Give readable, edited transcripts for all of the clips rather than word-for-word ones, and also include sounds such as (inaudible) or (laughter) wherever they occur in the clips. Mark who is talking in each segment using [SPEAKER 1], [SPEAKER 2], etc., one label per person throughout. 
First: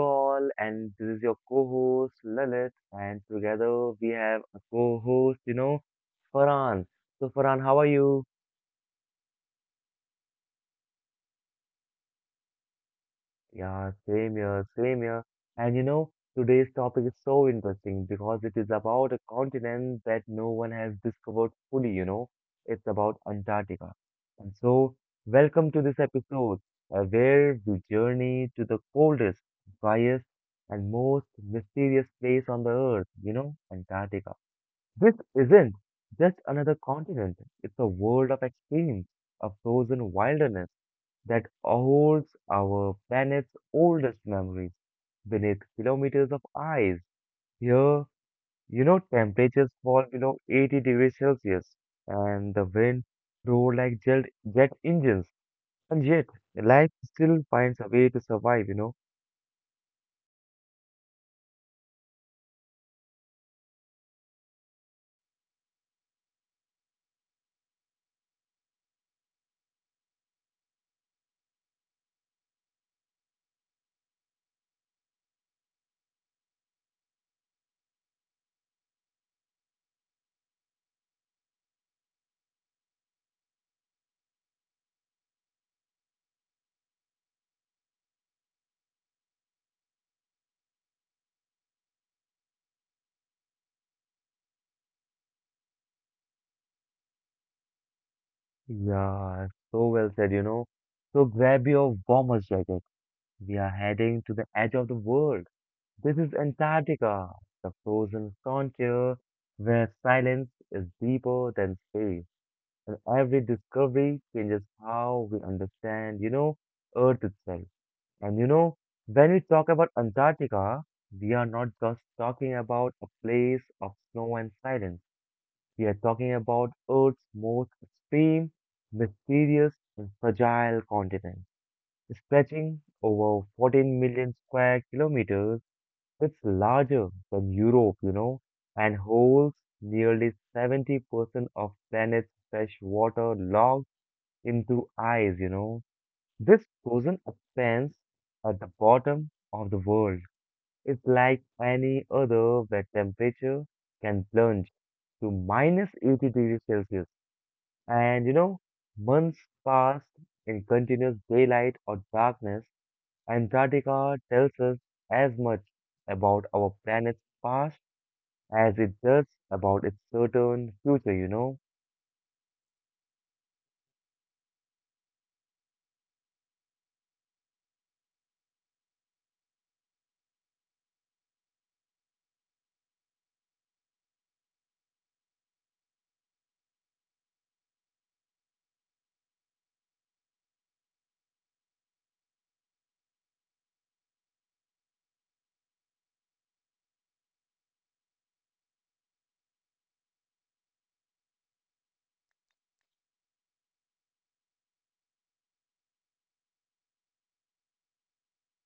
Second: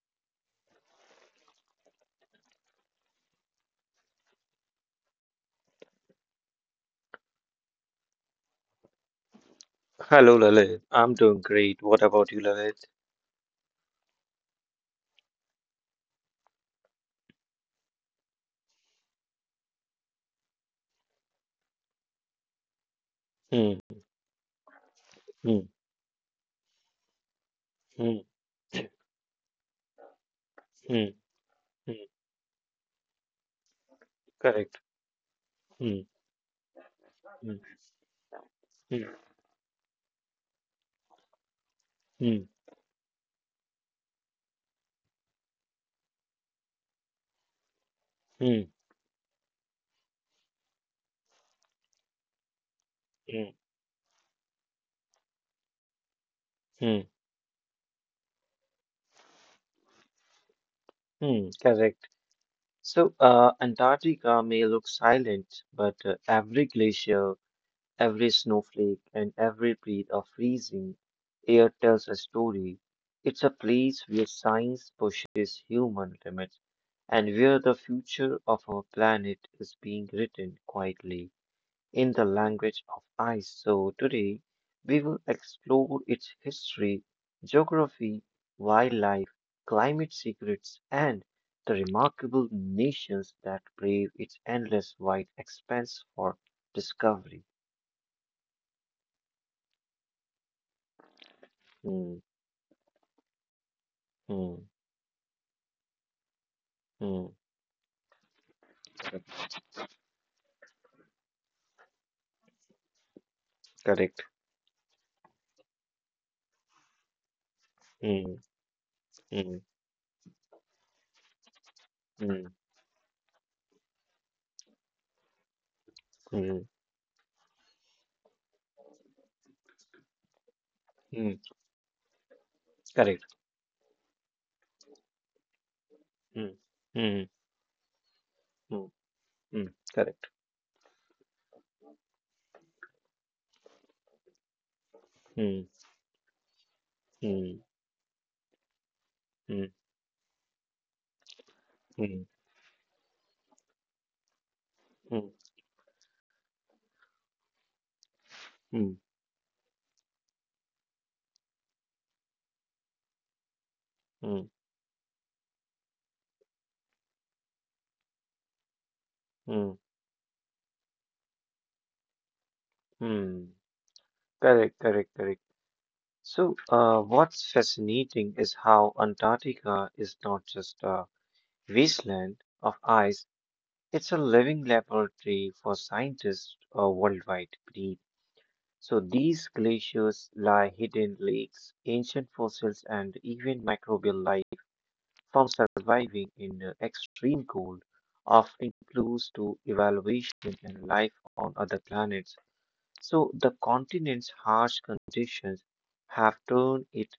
[SPEAKER 1] all? And this is your co-host Lalit, and together we have a co-host, Farhan. So, Farhan, how are you?
[SPEAKER 2] Hello, Lalit. I'm doing great. What about you, Lalit?
[SPEAKER 1] Yeah, Same here, same here. And you know, today's topic is so interesting because it is about a continent that no one has discovered fully, you know. It's about
[SPEAKER 2] Hmm,
[SPEAKER 1] Antarctica. And so, welcome
[SPEAKER 2] hmm,
[SPEAKER 1] to this episode where we
[SPEAKER 2] hmm,
[SPEAKER 1] journey to the coldest, driest, and most
[SPEAKER 2] hmm,
[SPEAKER 1] mysterious
[SPEAKER 2] hmm.
[SPEAKER 1] place on the earth, you know, Antarctica.
[SPEAKER 2] Correct.
[SPEAKER 1] This isn't
[SPEAKER 2] Hmm,
[SPEAKER 1] just another continent, it's
[SPEAKER 2] hmm,
[SPEAKER 1] a world of experience,
[SPEAKER 2] hmm,
[SPEAKER 1] a frozen wilderness that holds
[SPEAKER 2] hmm,
[SPEAKER 1] our planet's oldest memories beneath kilometers of ice. Here,
[SPEAKER 2] hmm,
[SPEAKER 1] temperatures fall below 80 degrees Celsius and the wind roar
[SPEAKER 2] hmm,
[SPEAKER 1] like jet engines. And yet, life still
[SPEAKER 2] hmm,
[SPEAKER 1] finds a way to survive, you know.
[SPEAKER 2] hmm. Correct. So, Antarctica may look silent, but every glacier, every snowflake, and every breath of freezing air tells a story. It's a place where science pushes human limits and where the future of our planet is being written quietly in the language of ice. So, today we will explore its history, geography, wildlife, climate secrets, and the remarkable nations that brave its endless wide expanse for discovery.
[SPEAKER 1] Yeah, so well said, you know. So grab your warmest jacket.
[SPEAKER 2] Hmm,
[SPEAKER 1] We are heading to the edge of the
[SPEAKER 2] hmm,
[SPEAKER 1] world. This is Antarctica, the
[SPEAKER 2] hmm.
[SPEAKER 1] frozen frontier where silence is deeper than space, and every discovery changes
[SPEAKER 2] Correct.
[SPEAKER 1] how we understand, you know, Earth itself. And you know,
[SPEAKER 2] Hmm,
[SPEAKER 1] when we talk about
[SPEAKER 2] hmm,
[SPEAKER 1] Antarctica, we are not just talking about a
[SPEAKER 2] hmm,
[SPEAKER 1] place of snow and silence. We are talking about Earth's
[SPEAKER 2] hmm,
[SPEAKER 1] most extreme, mysterious, and fragile continent,
[SPEAKER 2] hmm.
[SPEAKER 1] stretching over 14
[SPEAKER 2] Correct.
[SPEAKER 1] million square kilometers. It's larger than
[SPEAKER 2] Hmm,
[SPEAKER 1] Europe, you
[SPEAKER 2] hmm,
[SPEAKER 1] know, and holds
[SPEAKER 2] hmm,
[SPEAKER 1] nearly
[SPEAKER 2] hmm. Correct.
[SPEAKER 1] 70% of planet's fresh water locked into ice, you know. This
[SPEAKER 2] Hmm,
[SPEAKER 1] frozen expanse at the
[SPEAKER 2] hmm,
[SPEAKER 1] bottom of the world
[SPEAKER 2] hmm,
[SPEAKER 1] is like any other where
[SPEAKER 2] hmm,
[SPEAKER 1] temperature can plunge to minus 80
[SPEAKER 2] hmm,
[SPEAKER 1] degrees Celsius. And you know, months pass
[SPEAKER 2] hmm,
[SPEAKER 1] in continuous daylight or darkness. Antarctica tells us as much
[SPEAKER 2] hmm,
[SPEAKER 1] about our planet's past as it does about its certain
[SPEAKER 2] hmm.
[SPEAKER 1] future, you know?
[SPEAKER 2] Hmm. Correct, correct, correct. So, what's fascinating is how Antarctica is not just a wasteland of ice, it's a living laboratory for scientists worldwide. Breed. So, these glaciers lie hidden lakes, ancient fossils, and even microbial life from surviving in extreme cold of clues to evaluation and life on other planets. So the continent's harsh conditions have turned it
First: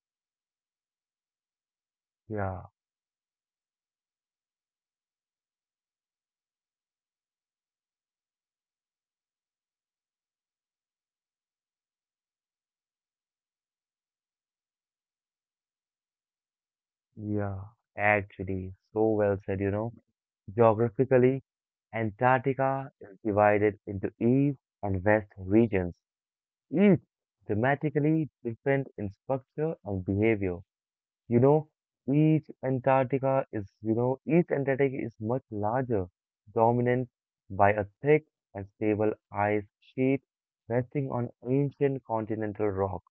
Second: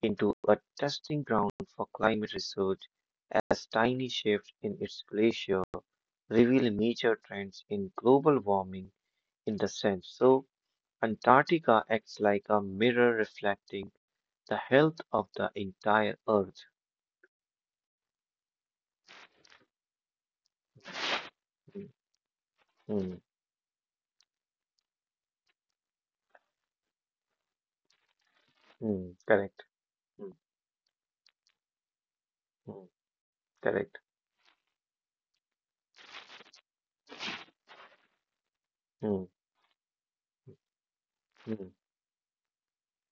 [SPEAKER 2] into a testing ground for climate
[SPEAKER 1] Yeah,
[SPEAKER 2] research as tiny shifts in its glacier reveal major trends in global warming in the sense. So Antarctica acts like a mirror reflecting the health of the entire Earth.
[SPEAKER 1] yeah, actually, so well said, you know. Geographically,
[SPEAKER 2] Mm,
[SPEAKER 1] Antarctica
[SPEAKER 2] mm,
[SPEAKER 1] is divided into east and west regions, each dramatically different in
[SPEAKER 2] mm. Correct.
[SPEAKER 1] structure and
[SPEAKER 2] Mm,
[SPEAKER 1] behavior. You know,
[SPEAKER 2] mm. Correct.
[SPEAKER 1] Each Antarctica is much larger, dominant by a thick and stable
[SPEAKER 2] Mm,
[SPEAKER 1] ice sheet resting on
[SPEAKER 2] mm,
[SPEAKER 1] ancient continental rock.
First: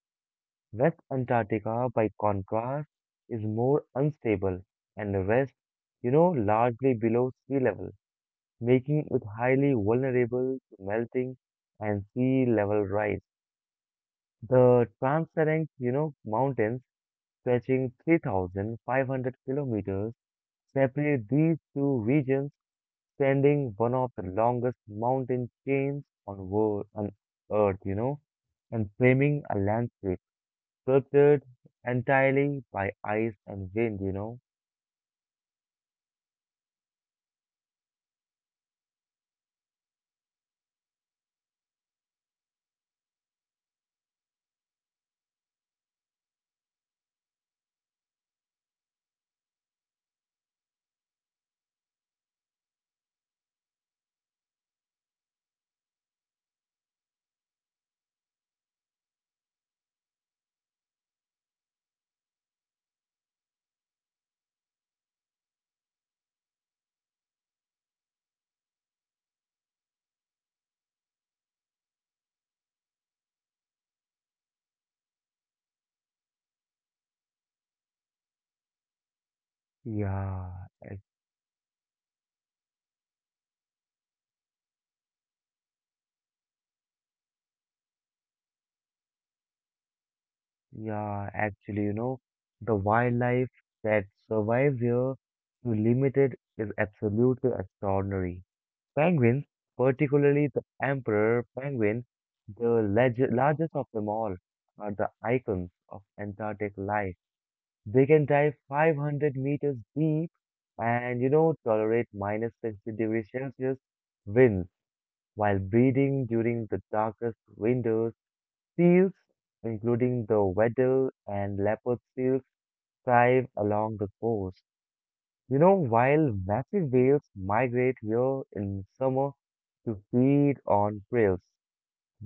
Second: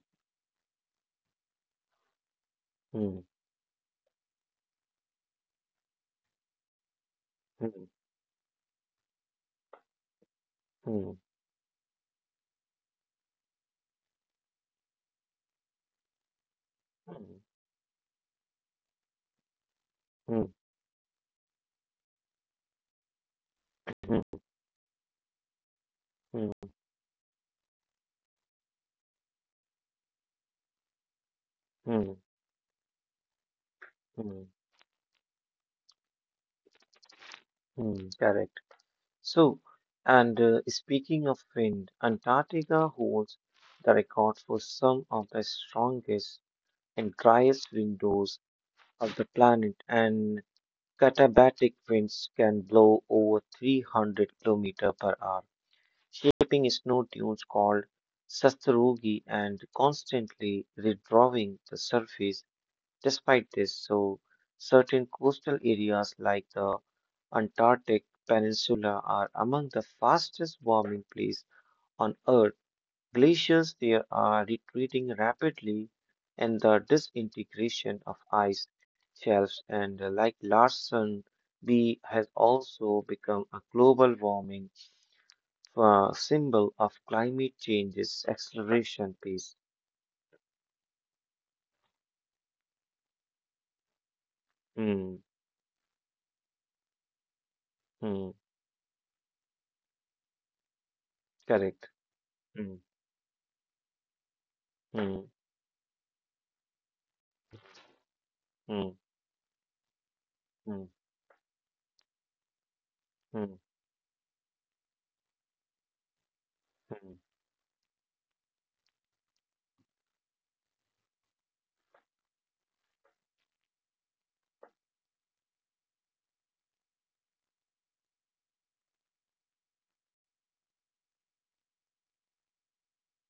[SPEAKER 1] West Antarctica, by contrast,
[SPEAKER 2] mm,
[SPEAKER 1] is more unstable and rests, you know, largely below sea
[SPEAKER 2] mm,
[SPEAKER 1] level, making it highly vulnerable to
[SPEAKER 2] mm,
[SPEAKER 1] melting and sea level rise. The transparent, you know, mountains
[SPEAKER 2] mm,
[SPEAKER 1] stretching 3,500 kilometers
[SPEAKER 2] mm,
[SPEAKER 1] separate these two regions, sending one of
[SPEAKER 2] mm,
[SPEAKER 1] the longest mountain chains on,
[SPEAKER 2] mm,
[SPEAKER 1] world, on Earth, you know, and framing a landscape sculpted
[SPEAKER 2] mm.
[SPEAKER 1] entirely by ice and wind, you know.
[SPEAKER 2] Mm. Hmm. Correct. So, and speaking of wind, Antarctica holds the record for some of the strongest and driest windows of the planet, and katabatic winds can blow over 300 kilometer per hour, shaping snow dunes called sastrugi and constantly redrawing the surface. Despite this, so certain coastal areas like the Antarctic Peninsula are among the fastest warming places on Earth. Glaciers there are retreating rapidly, and the disintegration of ice shelves and like
[SPEAKER 1] Yeah, ac-
[SPEAKER 2] Larsen B has also become a global warming symbol of climate change's acceleration pace.
[SPEAKER 1] yeah, actually, you know, the wildlife that
[SPEAKER 2] Hmm.
[SPEAKER 1] survives here to limited is absolutely
[SPEAKER 2] Hmm.
[SPEAKER 1] extraordinary. Penguins, particularly the
[SPEAKER 2] Correct.
[SPEAKER 1] emperor penguin,
[SPEAKER 2] Hmm.
[SPEAKER 1] the largest of them all,
[SPEAKER 2] Hmm.
[SPEAKER 1] are the icons of Antarctic life. They
[SPEAKER 2] Hmm.
[SPEAKER 1] can dive 500 meters
[SPEAKER 2] Hmm.
[SPEAKER 1] deep and, you know, tolerate minus
[SPEAKER 2] Hmm.
[SPEAKER 1] 60 degrees Celsius winds while breeding
[SPEAKER 2] Hmm.
[SPEAKER 1] during the darkest winters. Seals, including the Weddell and leopard seals, thrive along the coast. You know, while massive whales migrate here in summer to feed on krill.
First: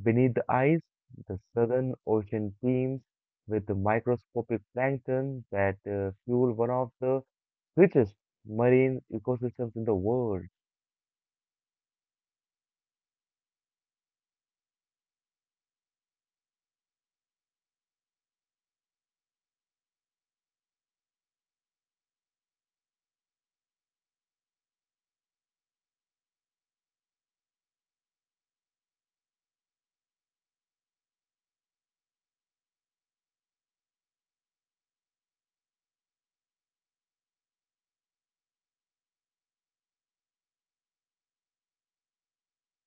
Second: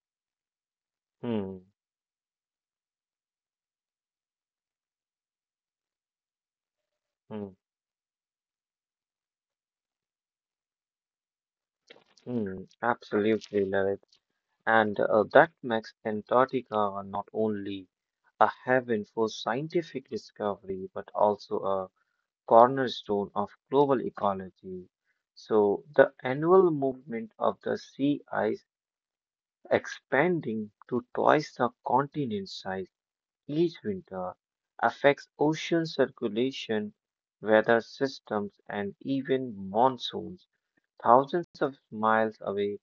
[SPEAKER 1] Beneath the ice, the
[SPEAKER 2] Hmm.
[SPEAKER 1] southern ocean teems with the microscopic plankton that fuel one of the
[SPEAKER 2] Hmm.
[SPEAKER 1] richest marine ecosystems in the world.
[SPEAKER 2] Hmm. Absolutely, Lalit. And that makes Antarctica not only a haven for scientific discovery, but also a cornerstone of global ecology. So, the annual movement of the sea ice expanding to twice the continent size each winter affects ocean circulation, weather systems, and even monsoons thousands of miles away.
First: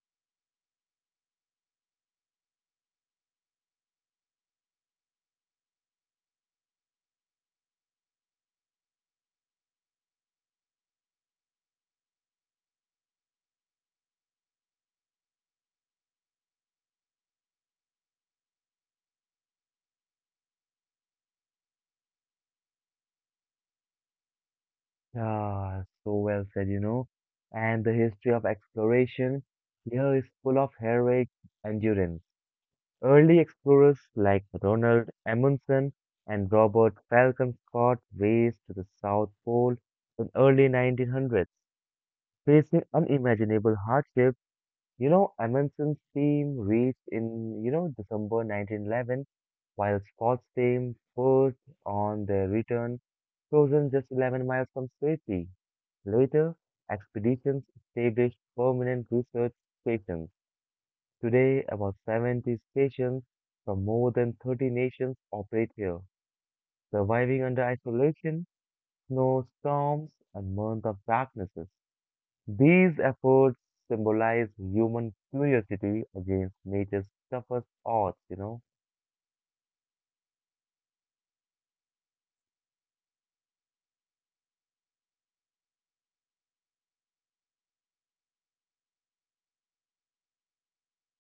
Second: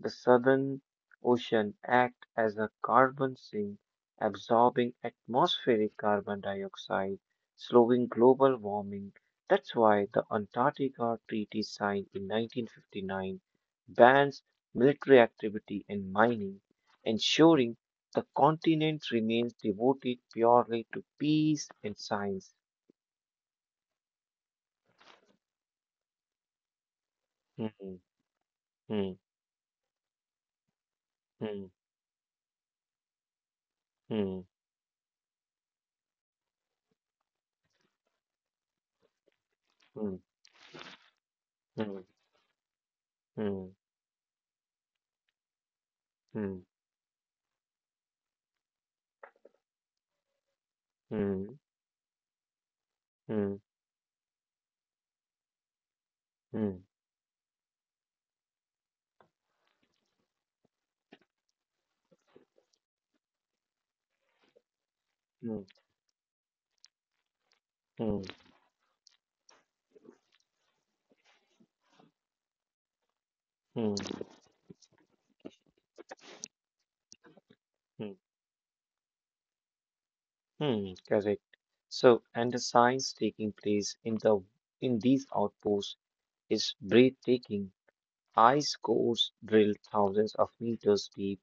[SPEAKER 2] The Southern Ocean acts as a carbon sink, absorbing atmospheric carbon dioxide, slowing global warming. That's why the Antarctica Treaty signed in 1959 bans military activity and mining, ensuring the continent remains devoted purely to peace and science.
[SPEAKER 1] Ah, so well said, you know. And
[SPEAKER 2] Hmm,
[SPEAKER 1] the history of
[SPEAKER 2] hmm,
[SPEAKER 1] exploration here is full of heroic
[SPEAKER 2] hmm,
[SPEAKER 1] endurance. Early explorers
[SPEAKER 2] hmm,
[SPEAKER 1] like Ronald Amundsen and Robert Falcon Scott raced to the South Pole in early 1900s,
[SPEAKER 2] hmm, hmm,
[SPEAKER 1] facing
[SPEAKER 2] hmm,
[SPEAKER 1] unimaginable hardships. You know, Amundsen's
[SPEAKER 2] hmm,
[SPEAKER 1] team reached in, you know, December 1911, while Scott's team
[SPEAKER 2] hmm, hmm,
[SPEAKER 1] first on their return,
[SPEAKER 2] hmm,
[SPEAKER 1] frozen just 11 miles from safety.
[SPEAKER 2] hmm.
[SPEAKER 1] Later,
[SPEAKER 2] Hmm.
[SPEAKER 1] expeditions established permanent research stations. Today, about 70 stations from more than 30 nations operate here, surviving under
[SPEAKER 2] Hmm, hmm.
[SPEAKER 1] isolation, snow, storms, and months of darknesses. These efforts
[SPEAKER 2] Hmm,
[SPEAKER 1] symbolize human curiosity against nature's toughest
[SPEAKER 2] hmm,
[SPEAKER 1] odds, you know?
[SPEAKER 2] hmm. Correct. So, and the science taking place in these outposts is breathtaking. Ice cores drilled thousands of meters deep,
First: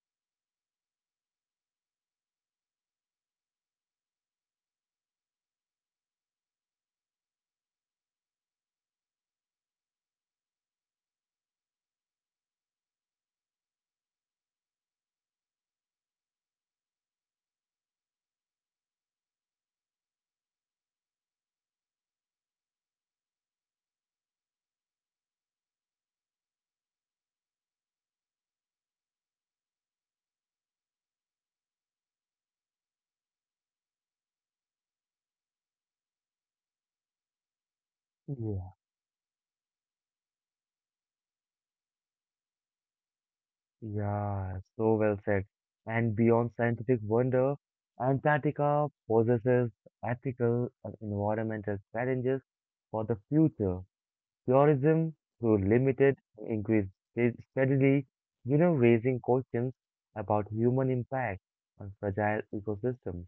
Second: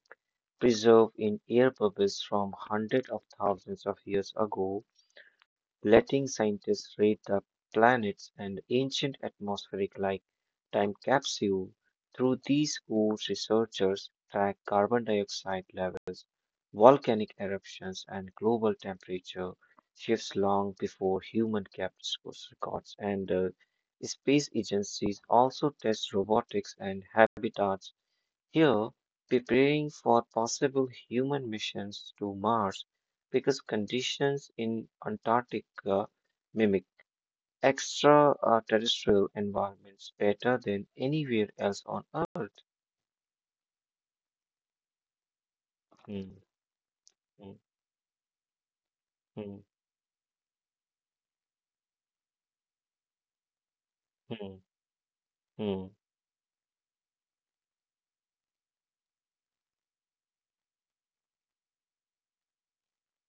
[SPEAKER 2] preserved in air bubbles from hundreds of thousands of years ago, letting scientists read the planets and ancient atmospheric like time capsule. Through these tools, researchers track carbon dioxide levels, volcanic eruptions, and global temperature shifts long before human kept records. And space agencies also test robotics and habitats here, preparing for possible human missions to Mars because conditions in Antarctica mimic extraterrestrial environments better than anywhere else on Earth.
[SPEAKER 1] Yeah, so well said. And
[SPEAKER 2] Hmm,
[SPEAKER 1] beyond scientific
[SPEAKER 2] hmm,
[SPEAKER 1] wonder, Antarctica possesses ethical and environmental challenges for the future.
[SPEAKER 2] hmm,
[SPEAKER 1] Tourism, though
[SPEAKER 2] hmm,
[SPEAKER 1] limited, increased steadily, you know, raising questions about human impact on fragile ecosystems.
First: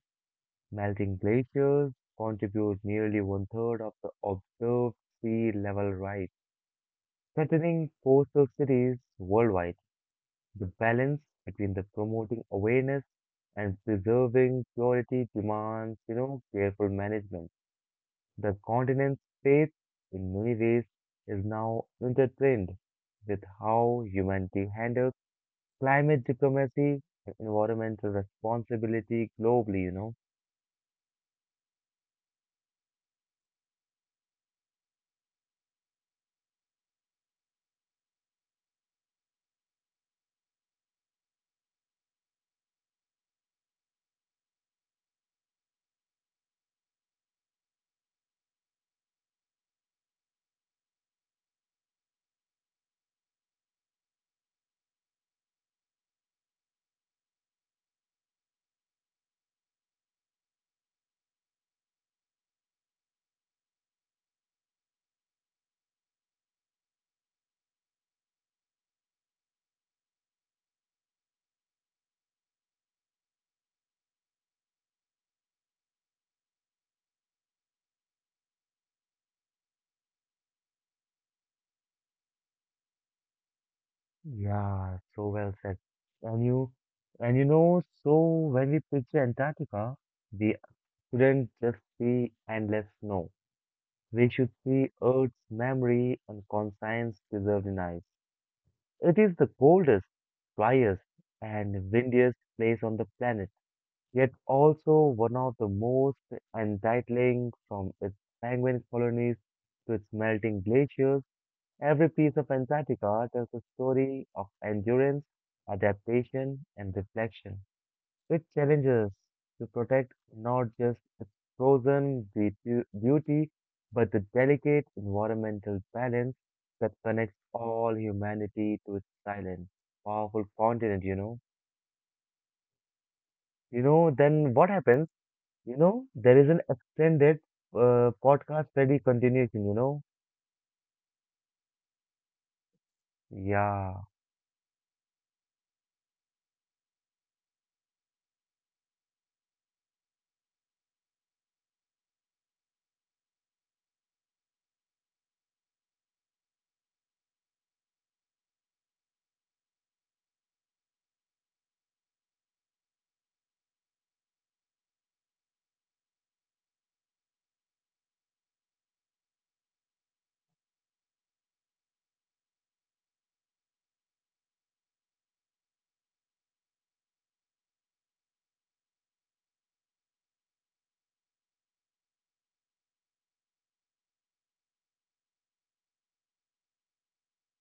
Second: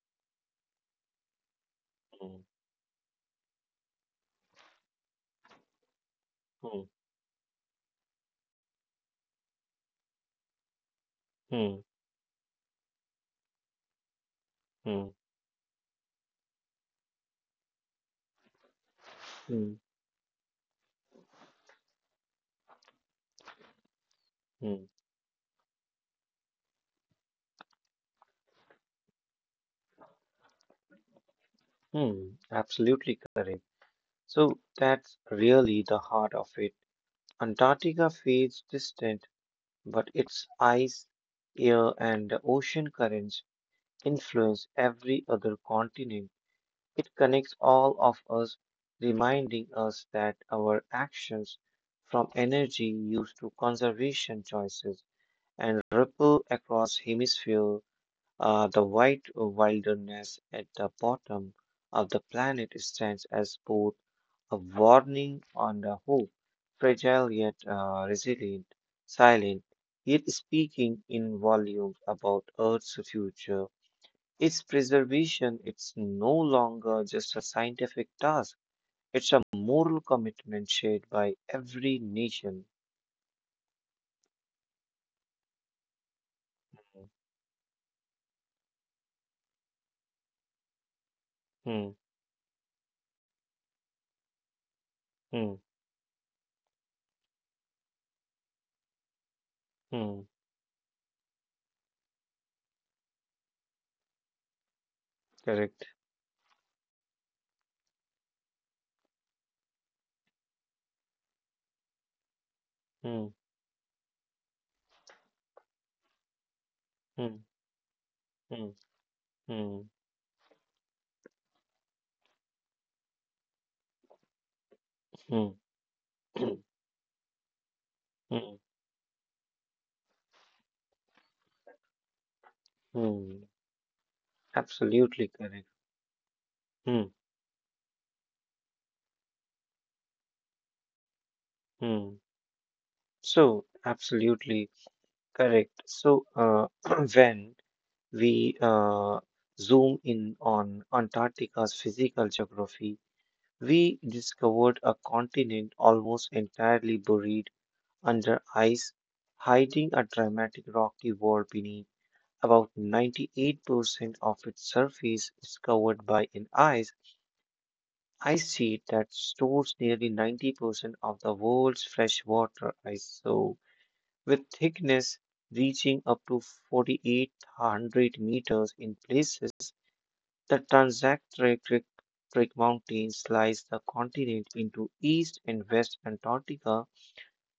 [SPEAKER 1] Melting glaciers
[SPEAKER 2] hmm,
[SPEAKER 1] contribute nearly one third of the observed sea level rise,
[SPEAKER 2] hmm,
[SPEAKER 1] threatening coastal cities worldwide. The balance between
[SPEAKER 2] hmm,
[SPEAKER 1] the promoting awareness and preserving
[SPEAKER 2] hmm, hmm,
[SPEAKER 1] purity demands, you know, careful management. The continent's faith,
[SPEAKER 2] hmm,
[SPEAKER 1] in many ways, is now intertwined with how humanity
[SPEAKER 2] hmm,
[SPEAKER 1] handles climate diplomacy and environmental responsibility globally, you know.
[SPEAKER 2] hmm. Absolutely correct. So that's really the heart of it. Antarctica feels distant, but its ice, air, and ocean currents influence every other continent. It connects all of us, reminding us that our actions, from energy use to conservation choices, and ripple across hemisphere. The white wilderness at the bottom of the planet stands as both a warning and a hope, fragile yet resilient, silent, yet speaking in volumes about Earth's future. Its preservation, it's no longer just a scientific task. It's a moral commitment shared by every nation.
[SPEAKER 1] Yeah, so well said. And you, so when we picture Antarctica, we couldn't just
[SPEAKER 2] Hmm,
[SPEAKER 1] see endless snow. We should see Earth's
[SPEAKER 2] hmm,
[SPEAKER 1] memory and conscience preserved in ice. It is the coldest,
[SPEAKER 2] hmm.
[SPEAKER 1] driest, and windiest place on the planet, yet also one of the
[SPEAKER 2] Correct.
[SPEAKER 1] most entitling from its penguin colonies to its melting glaciers. Every piece of
[SPEAKER 2] Hmm,
[SPEAKER 1] Antarctica tells a story of endurance, adaptation, and
[SPEAKER 2] hmm,
[SPEAKER 1] reflection. It
[SPEAKER 2] hmm,
[SPEAKER 1] challenges to
[SPEAKER 2] hmm,
[SPEAKER 1] protect not just its frozen beauty, but the delicate
[SPEAKER 2] hmm,
[SPEAKER 1] environmental balance
[SPEAKER 2] hmm,
[SPEAKER 1] that connects all
[SPEAKER 2] hmm,
[SPEAKER 1] humanity to its silent, powerful continent, you know.
[SPEAKER 2] hmm.
[SPEAKER 1] You know, then what happens?
[SPEAKER 2] Absolutely correct.
[SPEAKER 1] You know, there is an
[SPEAKER 2] Hmm,
[SPEAKER 1] extended podcast study continuation, you know.
[SPEAKER 2] hmm. So,
[SPEAKER 1] Yeah,
[SPEAKER 2] absolutely correct. So, (clears throat) when we zoom in on Antarctica's physical geography, we discovered a continent almost entirely buried under ice, hiding a dramatic rocky wall beneath. About 98% of its surface is covered by an ice sheet that stores nearly 90% of the world's freshwater ice, so with thickness reaching up to 4,800 meters in places. The Transantarctic Trick Mountains slice the continent into East and West Antarctica,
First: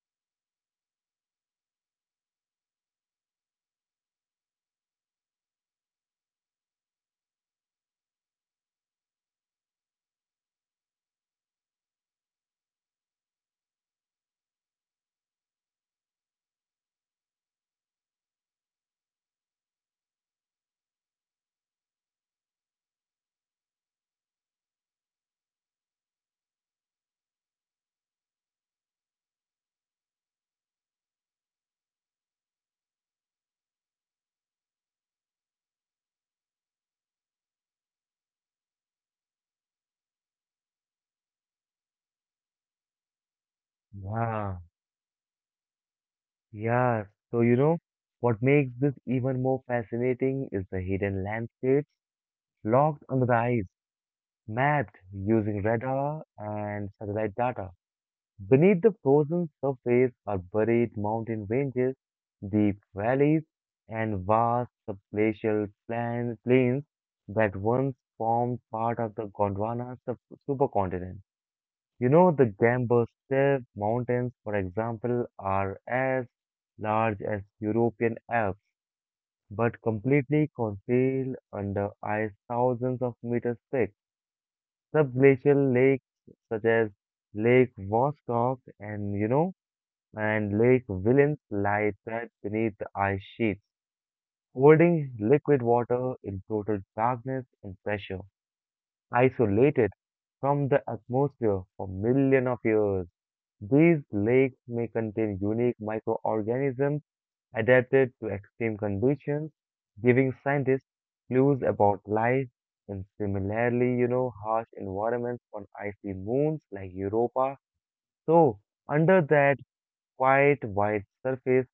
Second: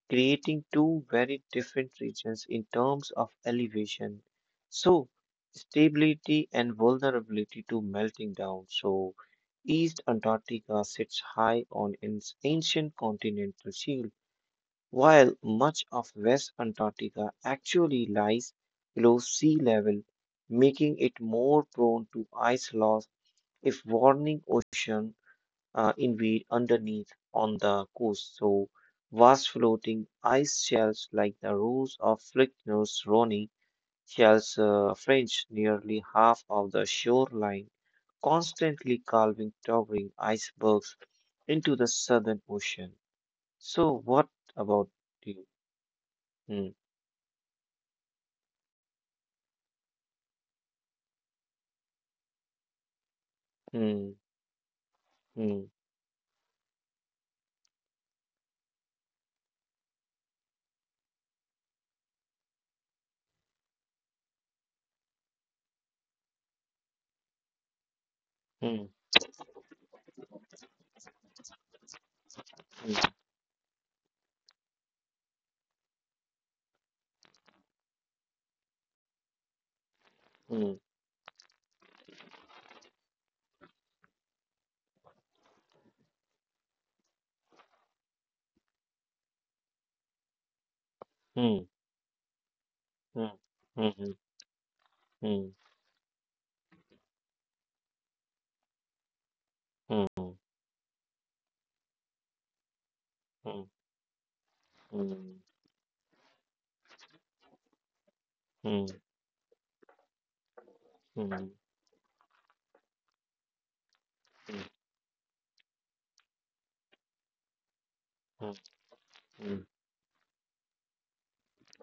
[SPEAKER 2] creating two very different regions in terms of elevation. So, stability and vulnerability to melting down. So, East Antarctica sits high on its ancient continental shield, while much of West Antarctica actually lies below sea level, making it more prone to ice loss if warning ocean invade underneath on the coast so vast floating ice shelves like the rows of Flickner's Roni shells fringe nearly half of the shoreline, constantly calving towering icebergs into the southern ocean. So what
[SPEAKER 1] yeah,
[SPEAKER 2] about you? Hmm,
[SPEAKER 1] yeah. So, you know, what makes this even more fascinating is the hidden landscapes locked under the ice
[SPEAKER 2] hmm,
[SPEAKER 1] mapped using
[SPEAKER 2] hmm,
[SPEAKER 1] radar and satellite data. Beneath the frozen surface are buried mountain ranges, deep valleys, and vast plains that once formed
[SPEAKER 2] hmm,
[SPEAKER 1] part of the supercontinent. You know, the Gamber Steppe Mountains, for example, are as large as European Alps, but completely
[SPEAKER 2] hmm,
[SPEAKER 1] concealed under ice thousands of meters thick. Subglacial lakes such as Lake Vostok and Lake Wilens
[SPEAKER 2] hmm,
[SPEAKER 1] lie trapped beneath the ice
[SPEAKER 2] hmm,
[SPEAKER 1] sheets,
[SPEAKER 2] hmm, hmm,
[SPEAKER 1] holding
[SPEAKER 2] hmm,
[SPEAKER 1] liquid water in total darkness and pressure, isolated
[SPEAKER 2] hmm, hmm,
[SPEAKER 1] from the atmosphere for millions of years.
[SPEAKER 2] hmm,
[SPEAKER 1] These lakes may
[SPEAKER 2] hmm,
[SPEAKER 1] contain unique microorganisms adapted to
[SPEAKER 2] hmm.
[SPEAKER 1] extreme conditions, giving scientists
[SPEAKER 2] Hmm, hmm.
[SPEAKER 1] clues about life in similarly, you know, harsh environments on icy moons like Europa.
[SPEAKER 2] Mm,
[SPEAKER 1] So, under
[SPEAKER 2] mm,
[SPEAKER 1] that quite wide surface,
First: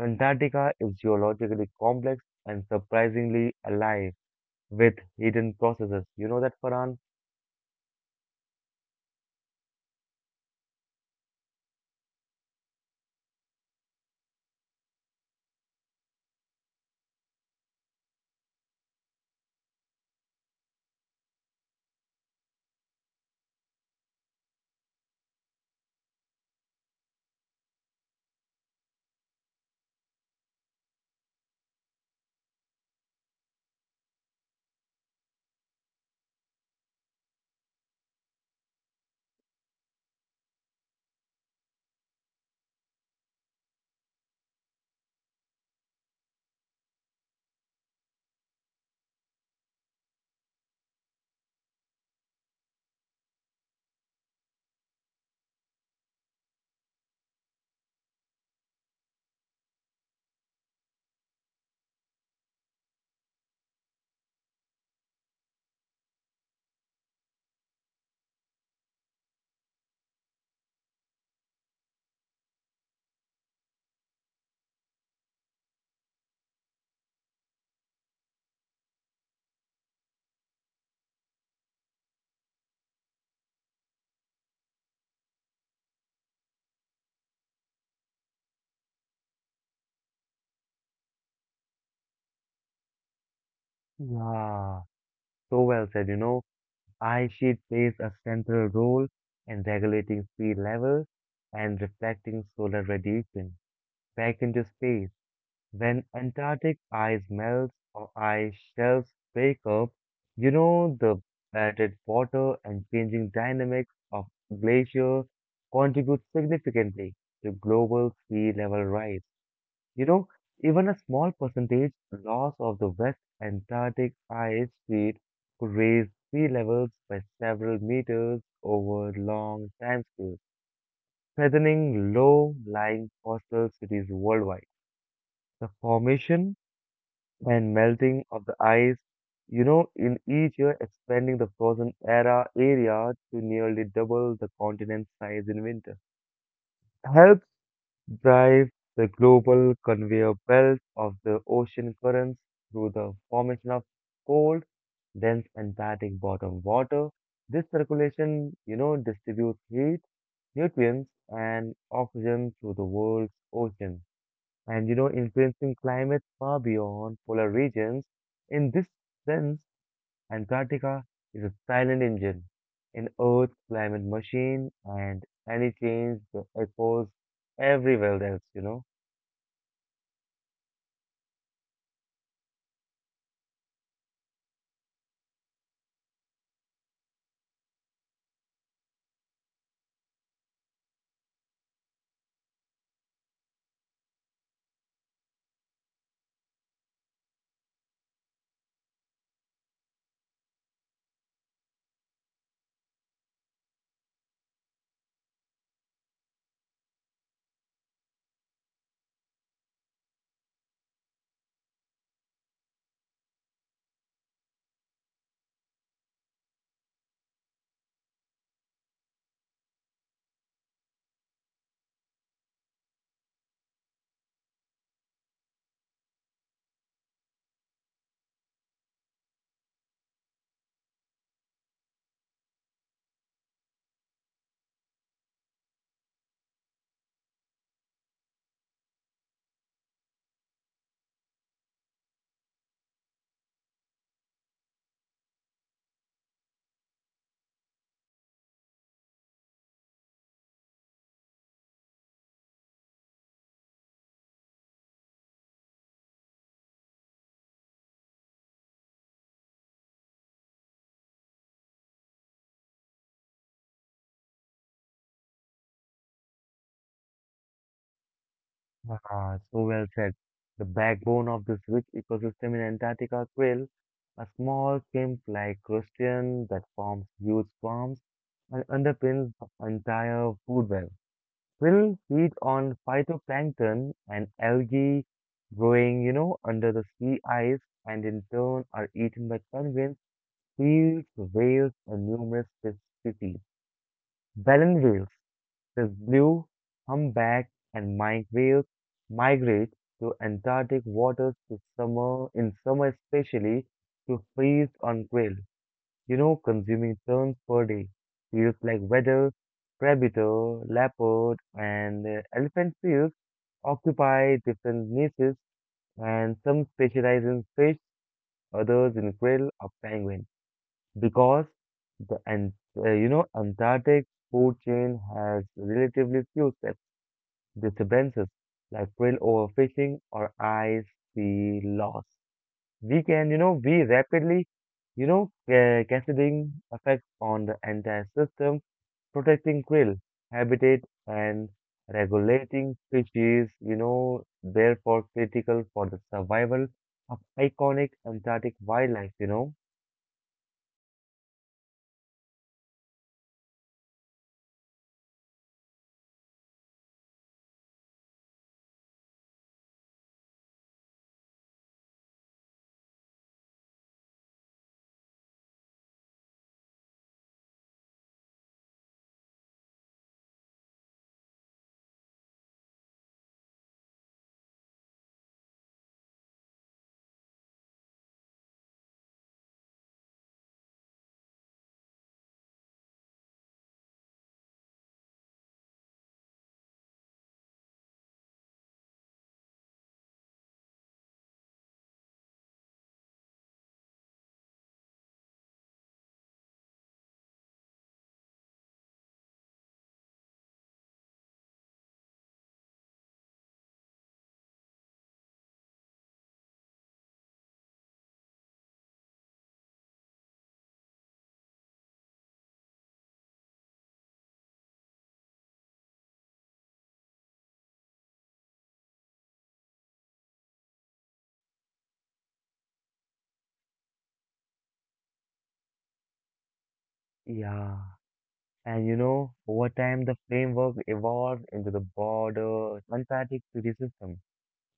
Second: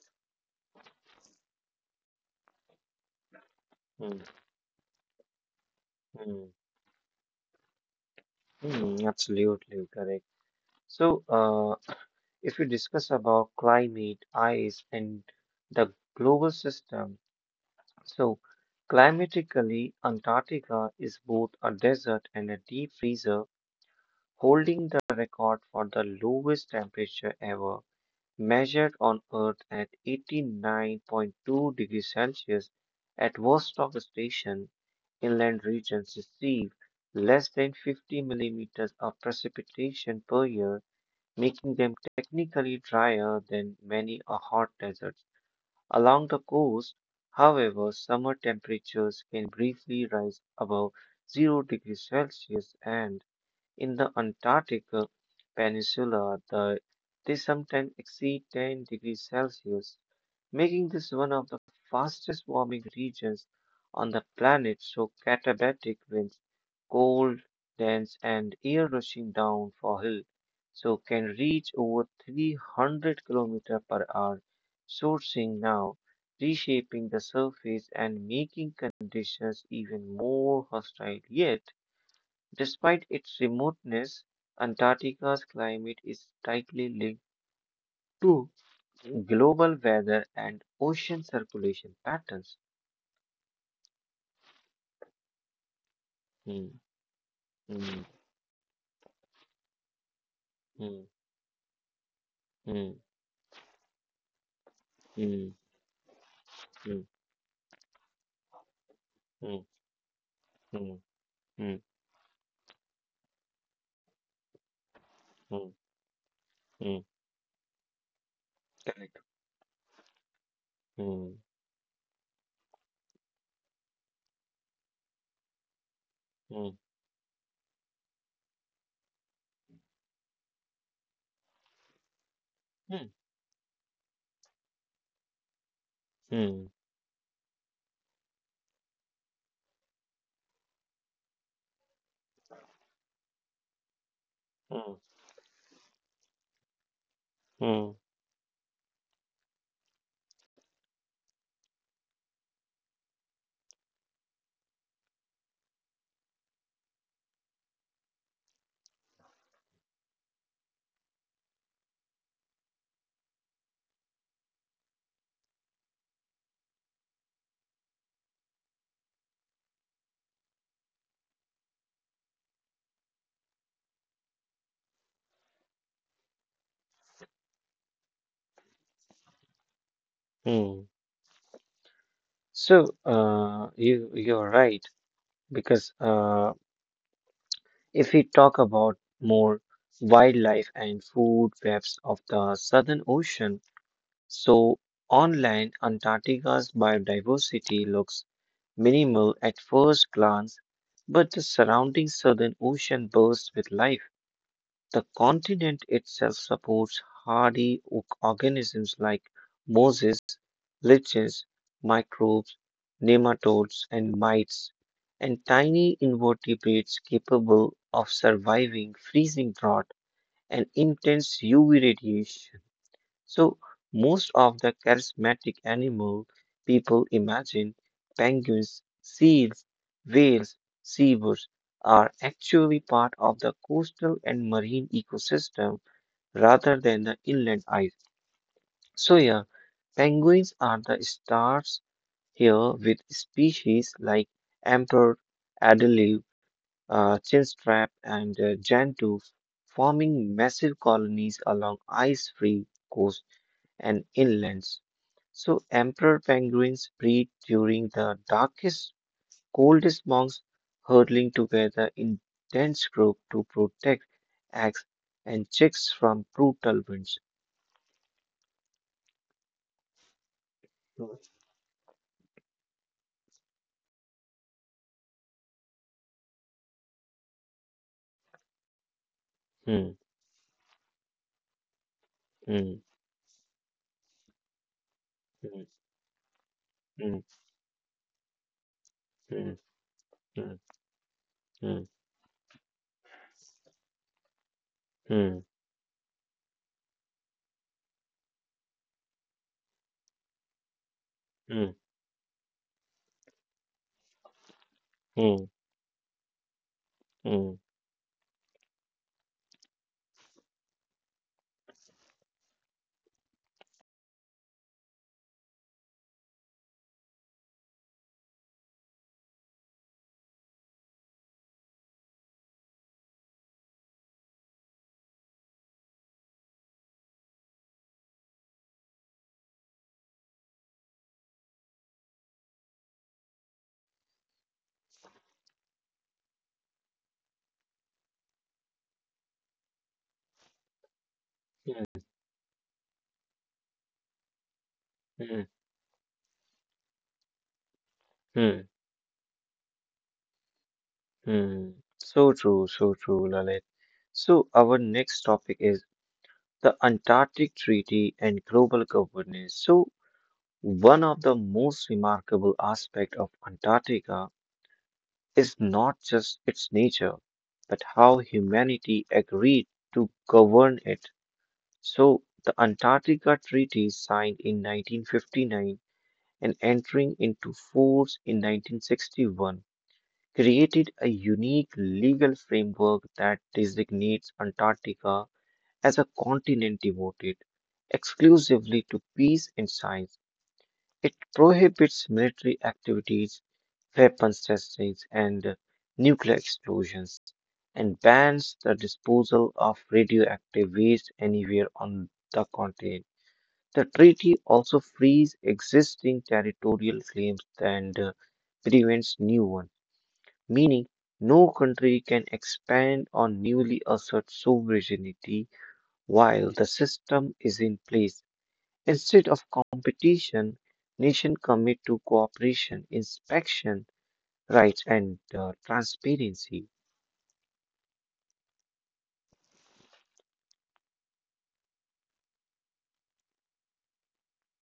[SPEAKER 1] Antarctica is geologically complex and surprisingly alive
[SPEAKER 2] mm,
[SPEAKER 1] with hidden processes. You know
[SPEAKER 2] mm,
[SPEAKER 1] that, Farhan?
[SPEAKER 2] mm. Absolutely correct. So, if we discuss about climate, ice, and the global system, so climatically, Antarctica is both a desert and a deep freezer, holding the record for the lowest temperature ever, measured on Earth at 89.2 degrees Celsius at Vostok Station. Inland regions receive less than 50 millimeters of precipitation per year, making them technically drier than many a hot deserts. Along the coast, however, summer temperatures can briefly rise above 0 degrees Celsius, and in the Antarctic Peninsula, they sometimes exceed 10 degrees Celsius, making this one of the fastest warming regions on the planet. So katabatic winds, cold, dense, and air rushing down for hill, so can reach over 300 km per hour, sourcing now, reshaping the surface and making conditions even more hostile. Yet, despite its remoteness, Antarctica's climate is tightly linked to global weather and ocean circulation patterns.
[SPEAKER 1] Yeah, so well said. You know,
[SPEAKER 2] Hmm,
[SPEAKER 1] ice sheet plays
[SPEAKER 2] hmm,
[SPEAKER 1] a central role in regulating sea levels
[SPEAKER 2] hmm,
[SPEAKER 1] and reflecting solar
[SPEAKER 2] hmm,
[SPEAKER 1] radiation back into space.
[SPEAKER 2] hmm,
[SPEAKER 1] When Antarctic
[SPEAKER 2] hmm,
[SPEAKER 1] ice melts or ice shelves break
[SPEAKER 2] hmm,
[SPEAKER 1] up, you know
[SPEAKER 2] hmm,
[SPEAKER 1] the
[SPEAKER 2] hmm,
[SPEAKER 1] added water and changing dynamics of glacier
[SPEAKER 2] hmm,
[SPEAKER 1] contribute
[SPEAKER 2] hmm.
[SPEAKER 1] significantly to global sea level rise.
[SPEAKER 2] Correct.
[SPEAKER 1] You know, even a small
[SPEAKER 2] Hmm,
[SPEAKER 1] percentage loss of the West Antarctic ice sheet could raise sea
[SPEAKER 2] hmm,
[SPEAKER 1] levels by several meters over long timescales, threatening
[SPEAKER 2] hmm,
[SPEAKER 1] low-lying coastal cities worldwide. The formation
[SPEAKER 2] hmm,
[SPEAKER 1] and melting of the ice, you know, in each year expanding the frozen era area to nearly double the
[SPEAKER 2] hmm,
[SPEAKER 1] continent's size in winter, helps
[SPEAKER 2] hmm,
[SPEAKER 1] drive the global conveyor belt of the ocean currents through the formation of cold, dense Antarctic bottom water. This circulation, you know, distributes heat, nutrients, and oxygen through the world's oceans and you know influencing climate far beyond polar regions. In this sense, Antarctica is a silent engine in Earth's climate machine, and any change that echoes everywhere else. You know,
[SPEAKER 2] hmm. So, you're right because if we talk about more wildlife and food webs of the Southern Ocean, so on land, Antarctica's biodiversity looks minimal at first glance, but the surrounding southern ocean bursts with life. The continent itself supports hardy organisms like mosses, lichens, microbes, nematodes, and mites, and tiny invertebrates capable of surviving freezing drought and intense UV radiation. So, most of the charismatic animal people imagine penguins, seals, whales, seabirds are actually part of the coastal and marine ecosystem rather than the inland ice. So, yeah, penguins are the stars here with species like emperor, adelive, chinstrap, and gentoo forming massive colonies along ice free coasts and inlands. So emperor penguins breed during the darkest, coldest months, hurtling together in dense groups to protect eggs and chicks from brutal winds.
[SPEAKER 1] ah, so well said. The
[SPEAKER 2] Hmm,
[SPEAKER 1] backbone of this rich ecosystem in Antarctica krill, a small shrimp-like crustacean that forms huge swarms and underpins the entire food web will feed
[SPEAKER 2] hmm,
[SPEAKER 1] on
[SPEAKER 2] hmm,
[SPEAKER 1] phytoplankton and algae growing, you know, under the
[SPEAKER 2] hmm,
[SPEAKER 1] sea ice and in turn are eaten by
[SPEAKER 2] hmm,
[SPEAKER 1] penguins,
[SPEAKER 2] hmm,
[SPEAKER 1] seals, whales, and numerous fish species. Baleine whales,
[SPEAKER 2] hmm, hmm,
[SPEAKER 1] the blue humpback and minke whales migrate to Antarctic waters
[SPEAKER 2] hmm,
[SPEAKER 1] to
[SPEAKER 2] hmm,
[SPEAKER 1] summer in summer especially to feast on krill.
[SPEAKER 2] hmm,
[SPEAKER 1] You know, consuming prawns per day feels like whether crabito, leopard, and elephant seals occupy different niches, and some specialize in fish, others in krill or penguin. Because the and you know Antarctic food chain has relatively few steps disturbances like krill overfishing or ice sea loss we can, you know, be rapidly, you know, cascading effects on the entire system, protecting krill habitat and regulating species, you know, therefore
[SPEAKER 2] hmm,
[SPEAKER 1] critical for the survival of iconic Antarctic
[SPEAKER 2] hmm,
[SPEAKER 1] wildlife, you know.
[SPEAKER 2] hmm. So true, Lalit. So our next topic is the Antarctic Treaty and global governance. So one of the most remarkable aspects of Antarctica is not just its nature, but how humanity agreed to govern it. So, the Antarctica Treaty, signed in 1959 and entering into force in 1961, created a unique legal framework that designates Antarctica as a continent devoted exclusively to peace and science. It prohibits military activities, weapons testings, and nuclear explosions, and bans the disposal of radioactive waste anywhere on the continent. The treaty also frees existing territorial claims and prevents new ones, meaning no country can expand or newly assert sovereignty while the system is in place. Instead of competition, nations commit to cooperation, inspection, rights, and transparency.
[SPEAKER 1] Yeah. And you know, over time, the framework evolved into the broader Antarctic treaty system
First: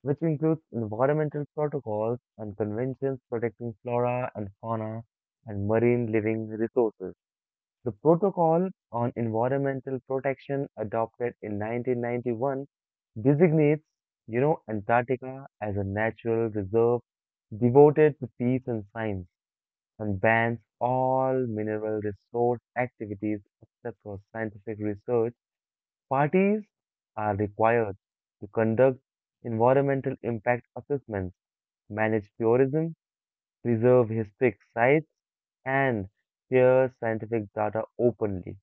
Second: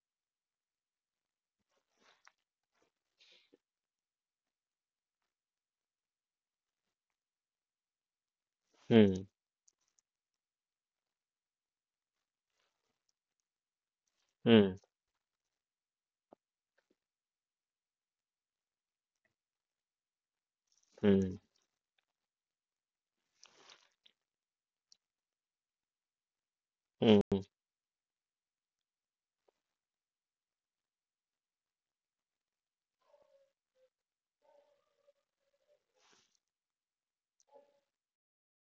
[SPEAKER 1] which includes environmental protocols and conventions protecting flora and fauna and marine living resources. The Protocol on
[SPEAKER 2] Hmm,
[SPEAKER 1] Environmental Protection adopted in 1991 designates, you know,
[SPEAKER 2] hmm,
[SPEAKER 1] Antarctica as a natural reserve devoted to peace and science and bans
[SPEAKER 2] hmm,
[SPEAKER 1] all mineral resource activities except for scientific research. Parties are
[SPEAKER 2] hmm,
[SPEAKER 1] required to conduct environmental impact assessments, manage tourism, preserve historic sites, and share scientific data openly.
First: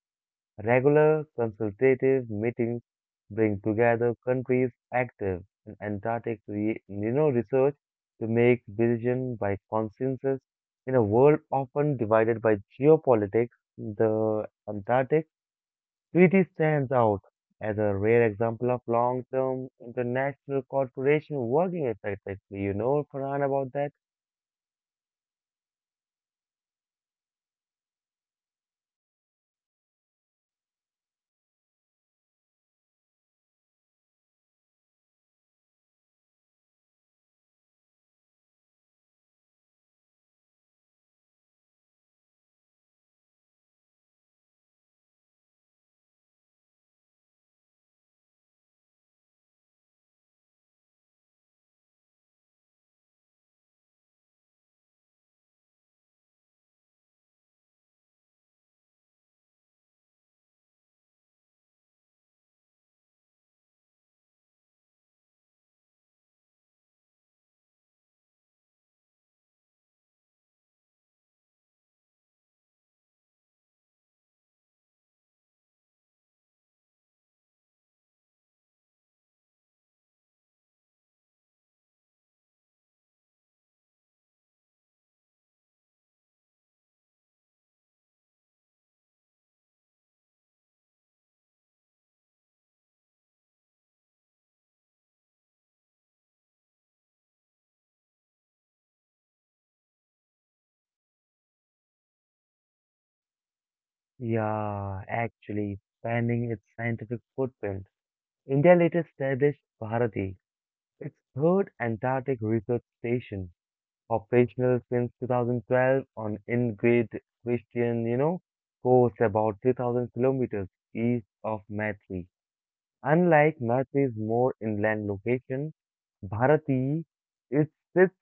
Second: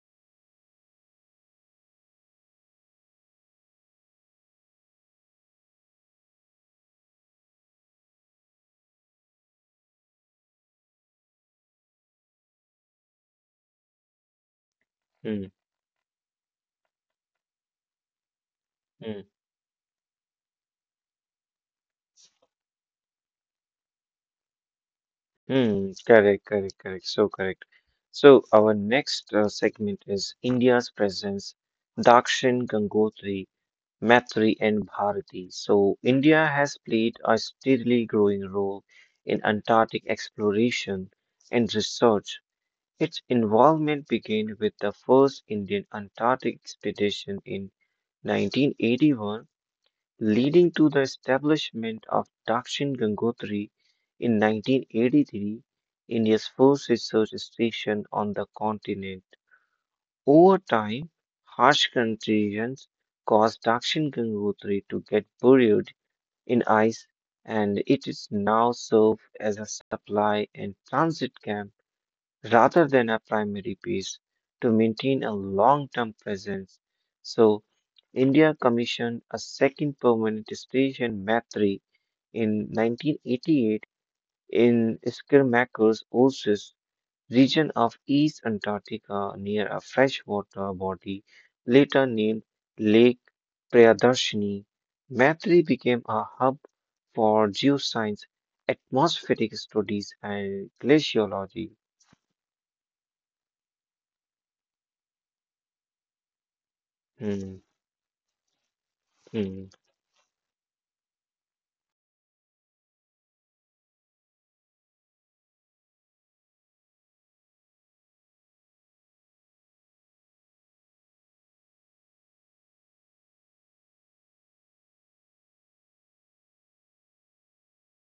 [SPEAKER 1] Regular consultative meetings bring together countries active in you know, research to make decisions by consensus. In a world often divided by geopolitics, the Antarctic
[SPEAKER 2] hmm,
[SPEAKER 1] Crete stands out as a rare example of
[SPEAKER 2] hmm,
[SPEAKER 1] long-term international cooperation working effectively. You know, Farhan, about that?
[SPEAKER 2] hmm. Correct, correct, correct. So correct. So our next segment is India's presence, Dakshin, Gangotri, Maitri, and Bharati. So India has played a steadily growing role in Antarctic exploration and research. Its involvement began with the first Indian Antarctic expedition in 1981, leading to the establishment of Dakshin Gangotri in 1983, India's first research station on the continent. Over time, harsh conditions caused Dakshin Gangotri to get buried in ice, and it is now served as a supply and transit camp rather than a primary base to maintain a long term presence. So, India commissioned a second permanent station, Maitri, in 1988 in Skirmaker's Oasis region of East Antarctica near a freshwater body later named Lake Prayadarshini. Maitri became a hub for geoscience, atmospheric studies, and glaciology.
[SPEAKER 1] Yeah, actually, expanding its scientific
[SPEAKER 2] Hmm,
[SPEAKER 1] footprint. India later established
[SPEAKER 2] hmm.
[SPEAKER 1] Bharati, its third Antarctic research station, operational since 2012 on in-grid Christian, you know, coast about 3,000 kilometers east of Matri. Unlike Matri's more inland location, Bharati it sits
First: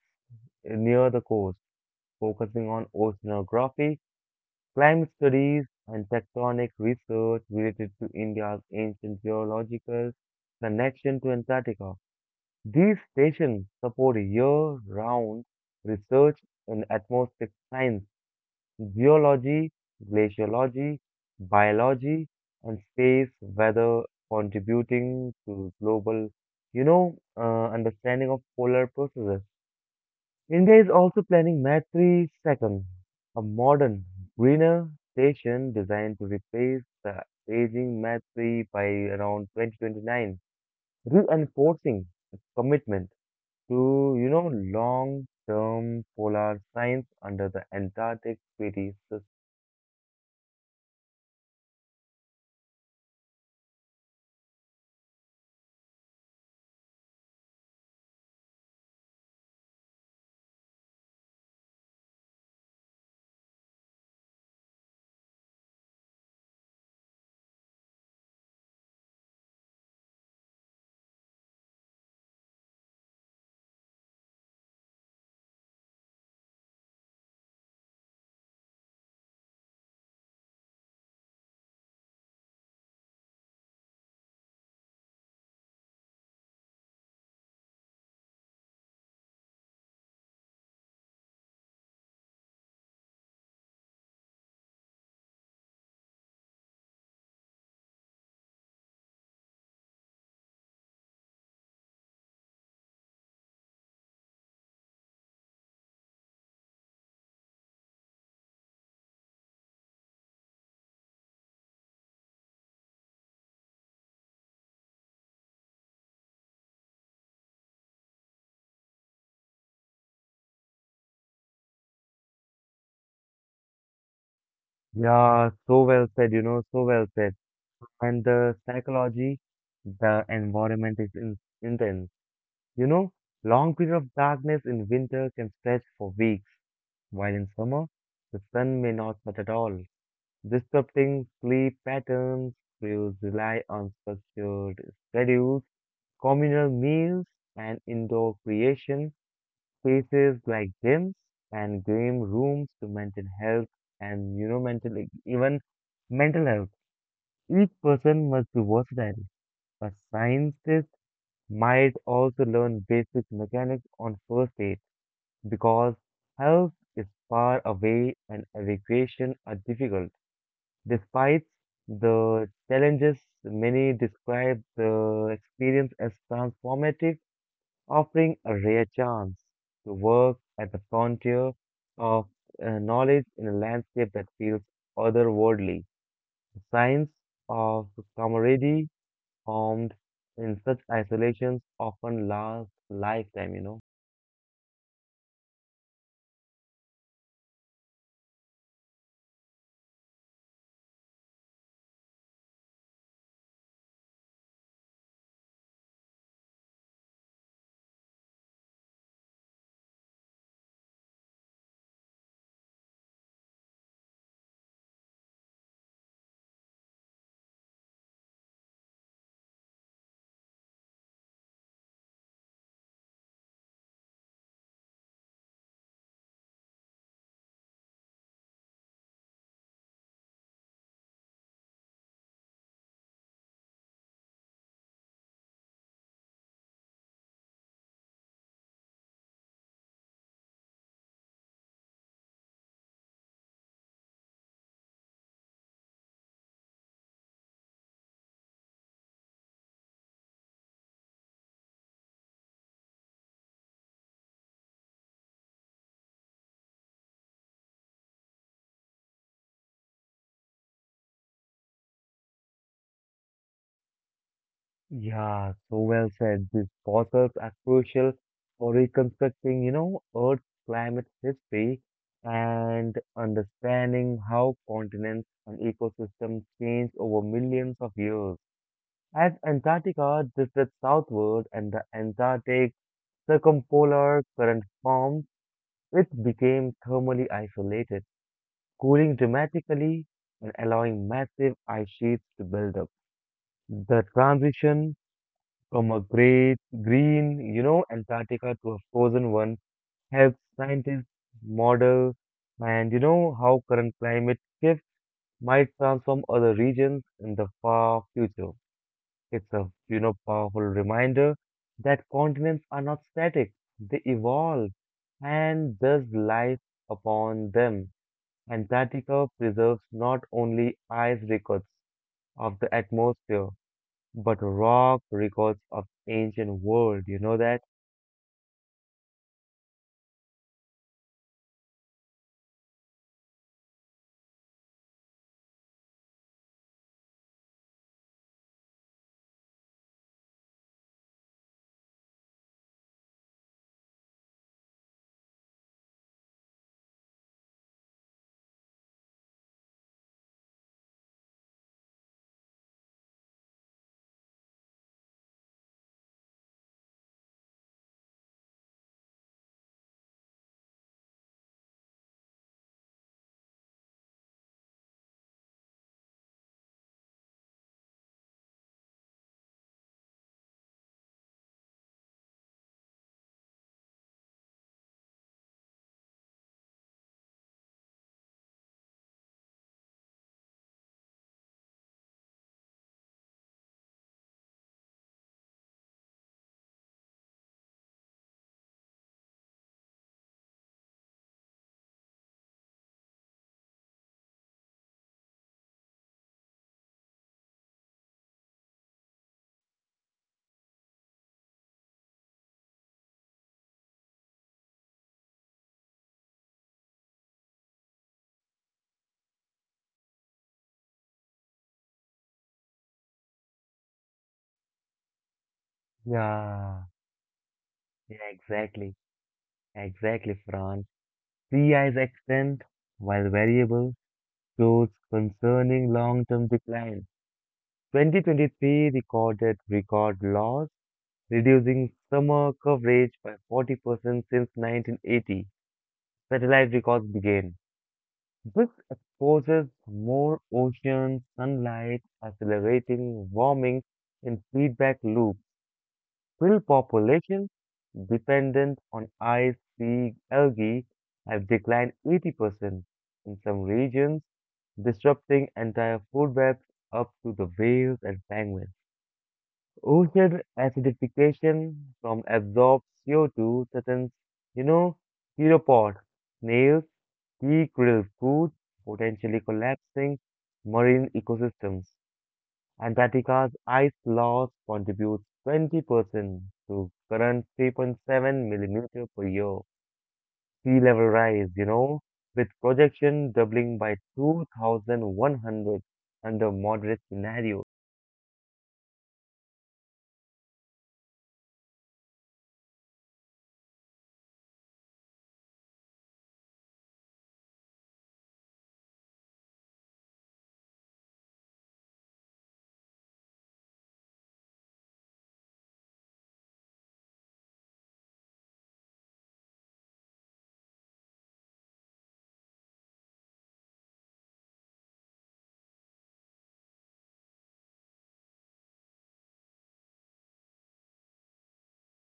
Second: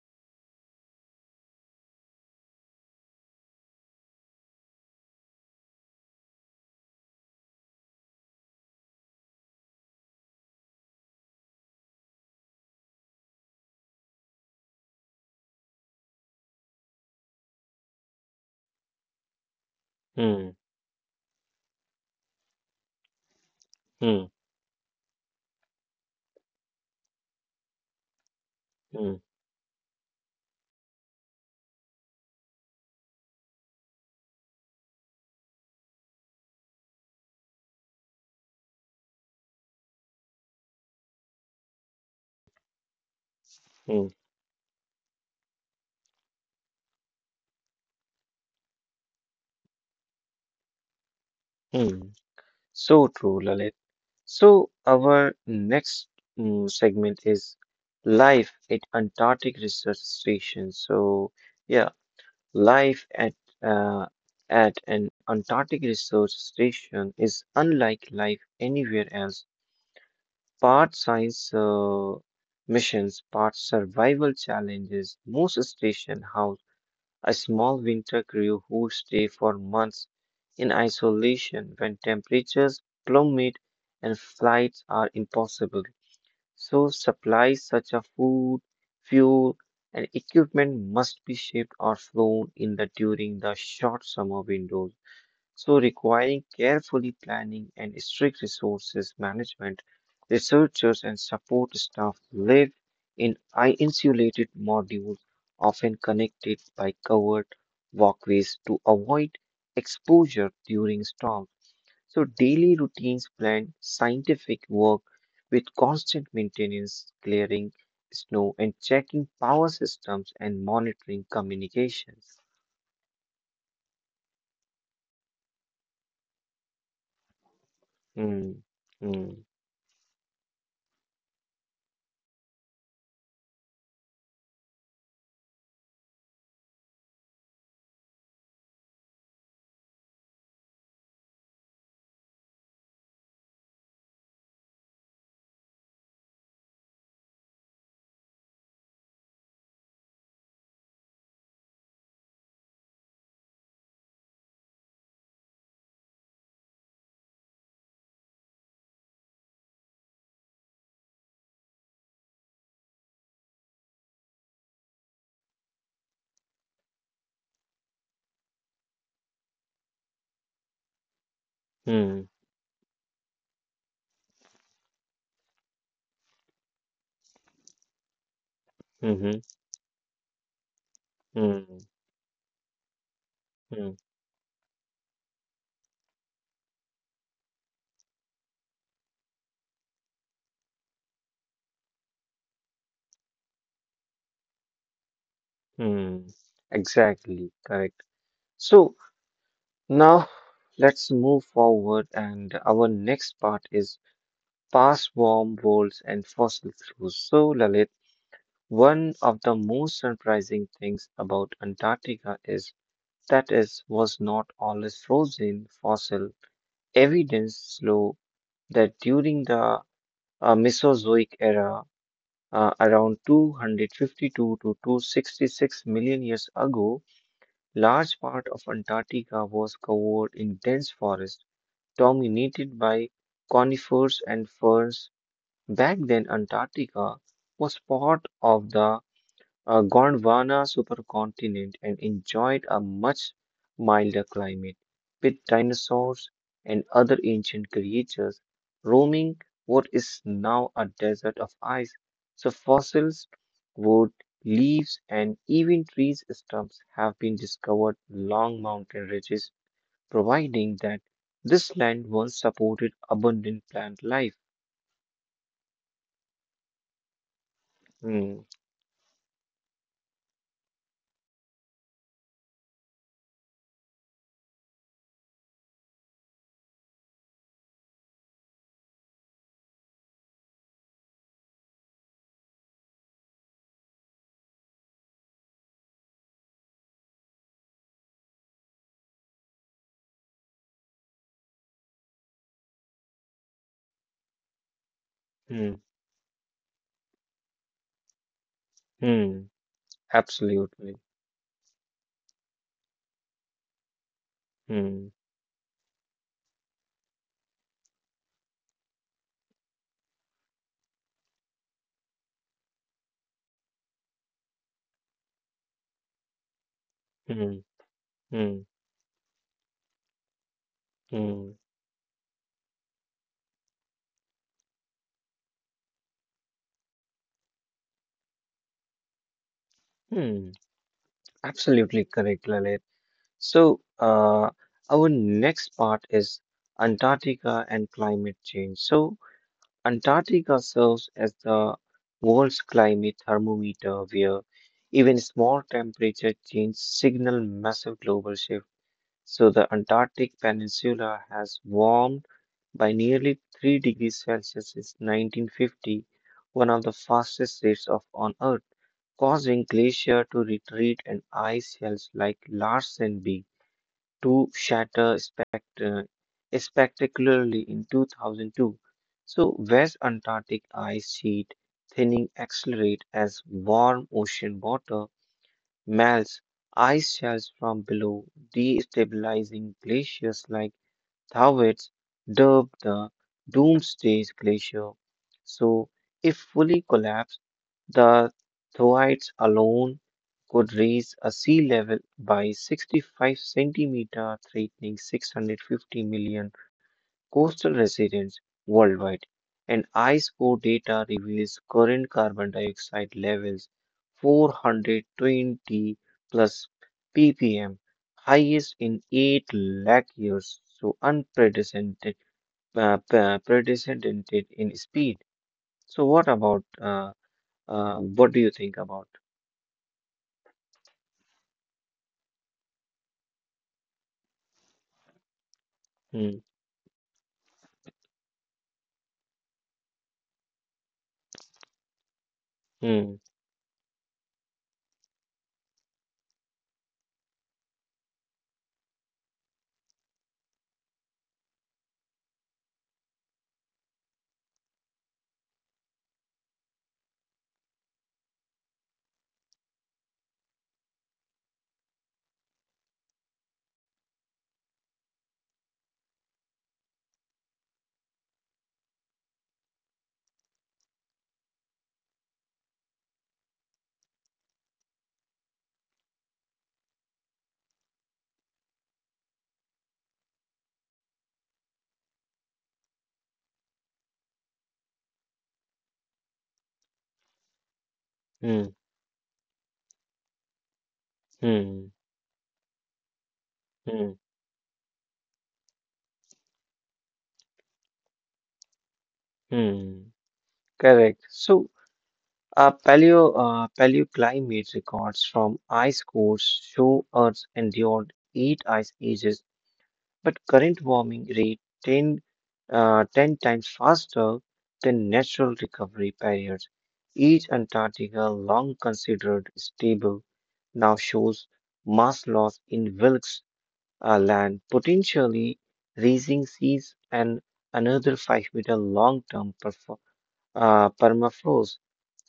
[SPEAKER 1] near the coast, focusing on oceanography, climate studies, and tectonic research related to India's ancient geological connection to Antarctica. These stations support year-round research in atmospheric science, Geology,
[SPEAKER 2] Mm,
[SPEAKER 1] glaciology, biology, and space weather
[SPEAKER 2] mm,
[SPEAKER 1] contributing to global, you know, understanding of polar
[SPEAKER 2] mm,
[SPEAKER 1] processes. India is also planning Maitri Second, a modern, greener station designed to replace the aging Maitri by around 2029, reinforcing its commitment
[SPEAKER 2] mm,
[SPEAKER 1] to, long-term polar science under the Antarctic Treaty.
[SPEAKER 2] mm. So true, Lalit. So our next segment is life at Antarctic Research Station. So yeah, life uh, at an Antarctic Research Station is unlike life anywhere else. Part science missions, part survival challenges. Most station house, a small winter crew who stay for months in isolation when temperatures plummet and flights are impossible. So, supplies such as food, fuel, and equipment must be shipped or flown in the during the short summer windows. So, requiring carefully planning and strict resources management, researchers and support staff live in insulated modules, often connected by covered walkways to avoid exposure during storms. So, daily routines blend scientific work with constant maintenance, clearing snow, and checking power systems and monitoring communications.
[SPEAKER 1] Yeah, so well said, so well said. And
[SPEAKER 2] Hmm.
[SPEAKER 1] the
[SPEAKER 2] Hmm.
[SPEAKER 1] psychology, the environment is intense. You know, long period of darkness in winter can stretch for weeks, while in summer, the sun may not set at all. Disrupting sleep patterns, crews rely on structured schedules, communal meals, and indoor creation, spaces like gyms and game rooms to maintain health and, even mental health. Each person must be versatile, a scientist might also learn basic mechanics on first aid because health is far away and evacuation are difficult. Despite
[SPEAKER 2] Hmm.
[SPEAKER 1] the challenges, many describe the experience as transformative, offering a rare
[SPEAKER 2] Hmm. Hmm.
[SPEAKER 1] chance to work at the frontier
[SPEAKER 2] Mm,
[SPEAKER 1] of knowledge in a
[SPEAKER 2] mm,
[SPEAKER 1] landscape that feels otherworldly. The science of camaraderie formed in such isolations often last lifetime.
[SPEAKER 2] mm. Exactly, correct. So now let's move forward, and our next part is past warm worlds and fossil fuels. So, Lalit, one of the most surprising things about Antarctica is that it was not always frozen. Fossil evidence show that during the Mesozoic era, around 252 to 266 million years ago, large part of Antarctica was covered in dense forest, dominated by conifers and ferns. Back then, Antarctica was part of the Gondwana supercontinent and enjoyed a much milder climate with dinosaurs and other ancient creatures roaming what is now a desert of ice. So fossils, wood, leaves, and even trees stumps have been discovered along mountain ridges, providing that this land once supported abundant plant life.
[SPEAKER 1] Yeah, so well said. These fossils are crucial
[SPEAKER 2] Hmm,
[SPEAKER 1] for reconstructing, Earth's climate history and understanding how continents and ecosystems change over millions of years. As Antarctica drifted southward and the Antarctic circumpolar current formed, it became thermally isolated cooling dramatically and allowing massive ice sheets to build up. The transition
[SPEAKER 2] hmm,
[SPEAKER 1] from a great green, Antarctica to a frozen
[SPEAKER 2] hmm,
[SPEAKER 1] one helps
[SPEAKER 2] absolutely.
[SPEAKER 1] scientists model and how current climate shifts
[SPEAKER 2] Hmm,
[SPEAKER 1] might transform other regions in the far future. It's a powerful reminder that continents are not static; they evolve, and thus life upon
[SPEAKER 2] hmm,
[SPEAKER 1] them.
[SPEAKER 2] hmm,
[SPEAKER 1] Antarctica preserves not only ice
[SPEAKER 2] hmm.
[SPEAKER 1] records of the atmosphere, but rock records of ancient world. You know that?
[SPEAKER 2] Hmm, absolutely correct, Lalit. So, our next part is Antarctica and climate change. So, Antarctica serves as the world's climate thermometer, where even small temperature change signal massive global shift. So, the Antarctic Peninsula has warmed by nearly 3 degrees Celsius since 1950, one of the fastest rates of on Earth causing glacier to retreat and ice shelves like Larsen B to shatter spectacularly in 2002. So West Antarctic ice sheet thinning accelerate as warm ocean water melts ice shelves from below, destabilizing glaciers like Thawetts, dubbed the Doomsday Glacier. So if fully collapsed, the Thoites alone could raise a sea level by 65 centimeter, threatening 650 million coastal residents worldwide. And ice core data reveals current carbon dioxide levels 420 plus ppm, highest in 8 lakh years, so unprecedented, precedented in speed. So,
[SPEAKER 1] Yeah,
[SPEAKER 2] what do
[SPEAKER 1] Yeah,
[SPEAKER 2] you think about?
[SPEAKER 1] exactly. Exactly, Fran. Sea ice extent, while variable, shows concerning
[SPEAKER 2] Mm,
[SPEAKER 1] long-term decline. 2023 recorded record loss, reducing summer
[SPEAKER 2] mm,
[SPEAKER 1] coverage by 40% since 1980. Satellite records began. This exposes more ocean sunlight, accelerating warming in feedback loops. Krill populations dependent on ice sea algae have declined 80% in some regions, disrupting entire food webs up to the whales and penguins. Ocean acidification from absorbed CO2 threatens, you know, theropods, snails, he grilled food, potentially collapsing marine ecosystems. Antarctica's ice loss contributes 20% to current 3.7
[SPEAKER 2] mm,
[SPEAKER 1] millimeter per year sea level rise, you
[SPEAKER 2] mm,
[SPEAKER 1] know, with projection doubling by
[SPEAKER 2] mm,
[SPEAKER 1] 2100 under moderate scenario.
[SPEAKER 2] mm. Correct. So, paleoclimate records from ice cores show Earth endured eight ice ages, but current warming rate 10 times faster than natural recovery periods. Each Antarctica, long considered stable, now shows mass loss in wilts land, potentially raising seas and another 5-meter long term permafrost.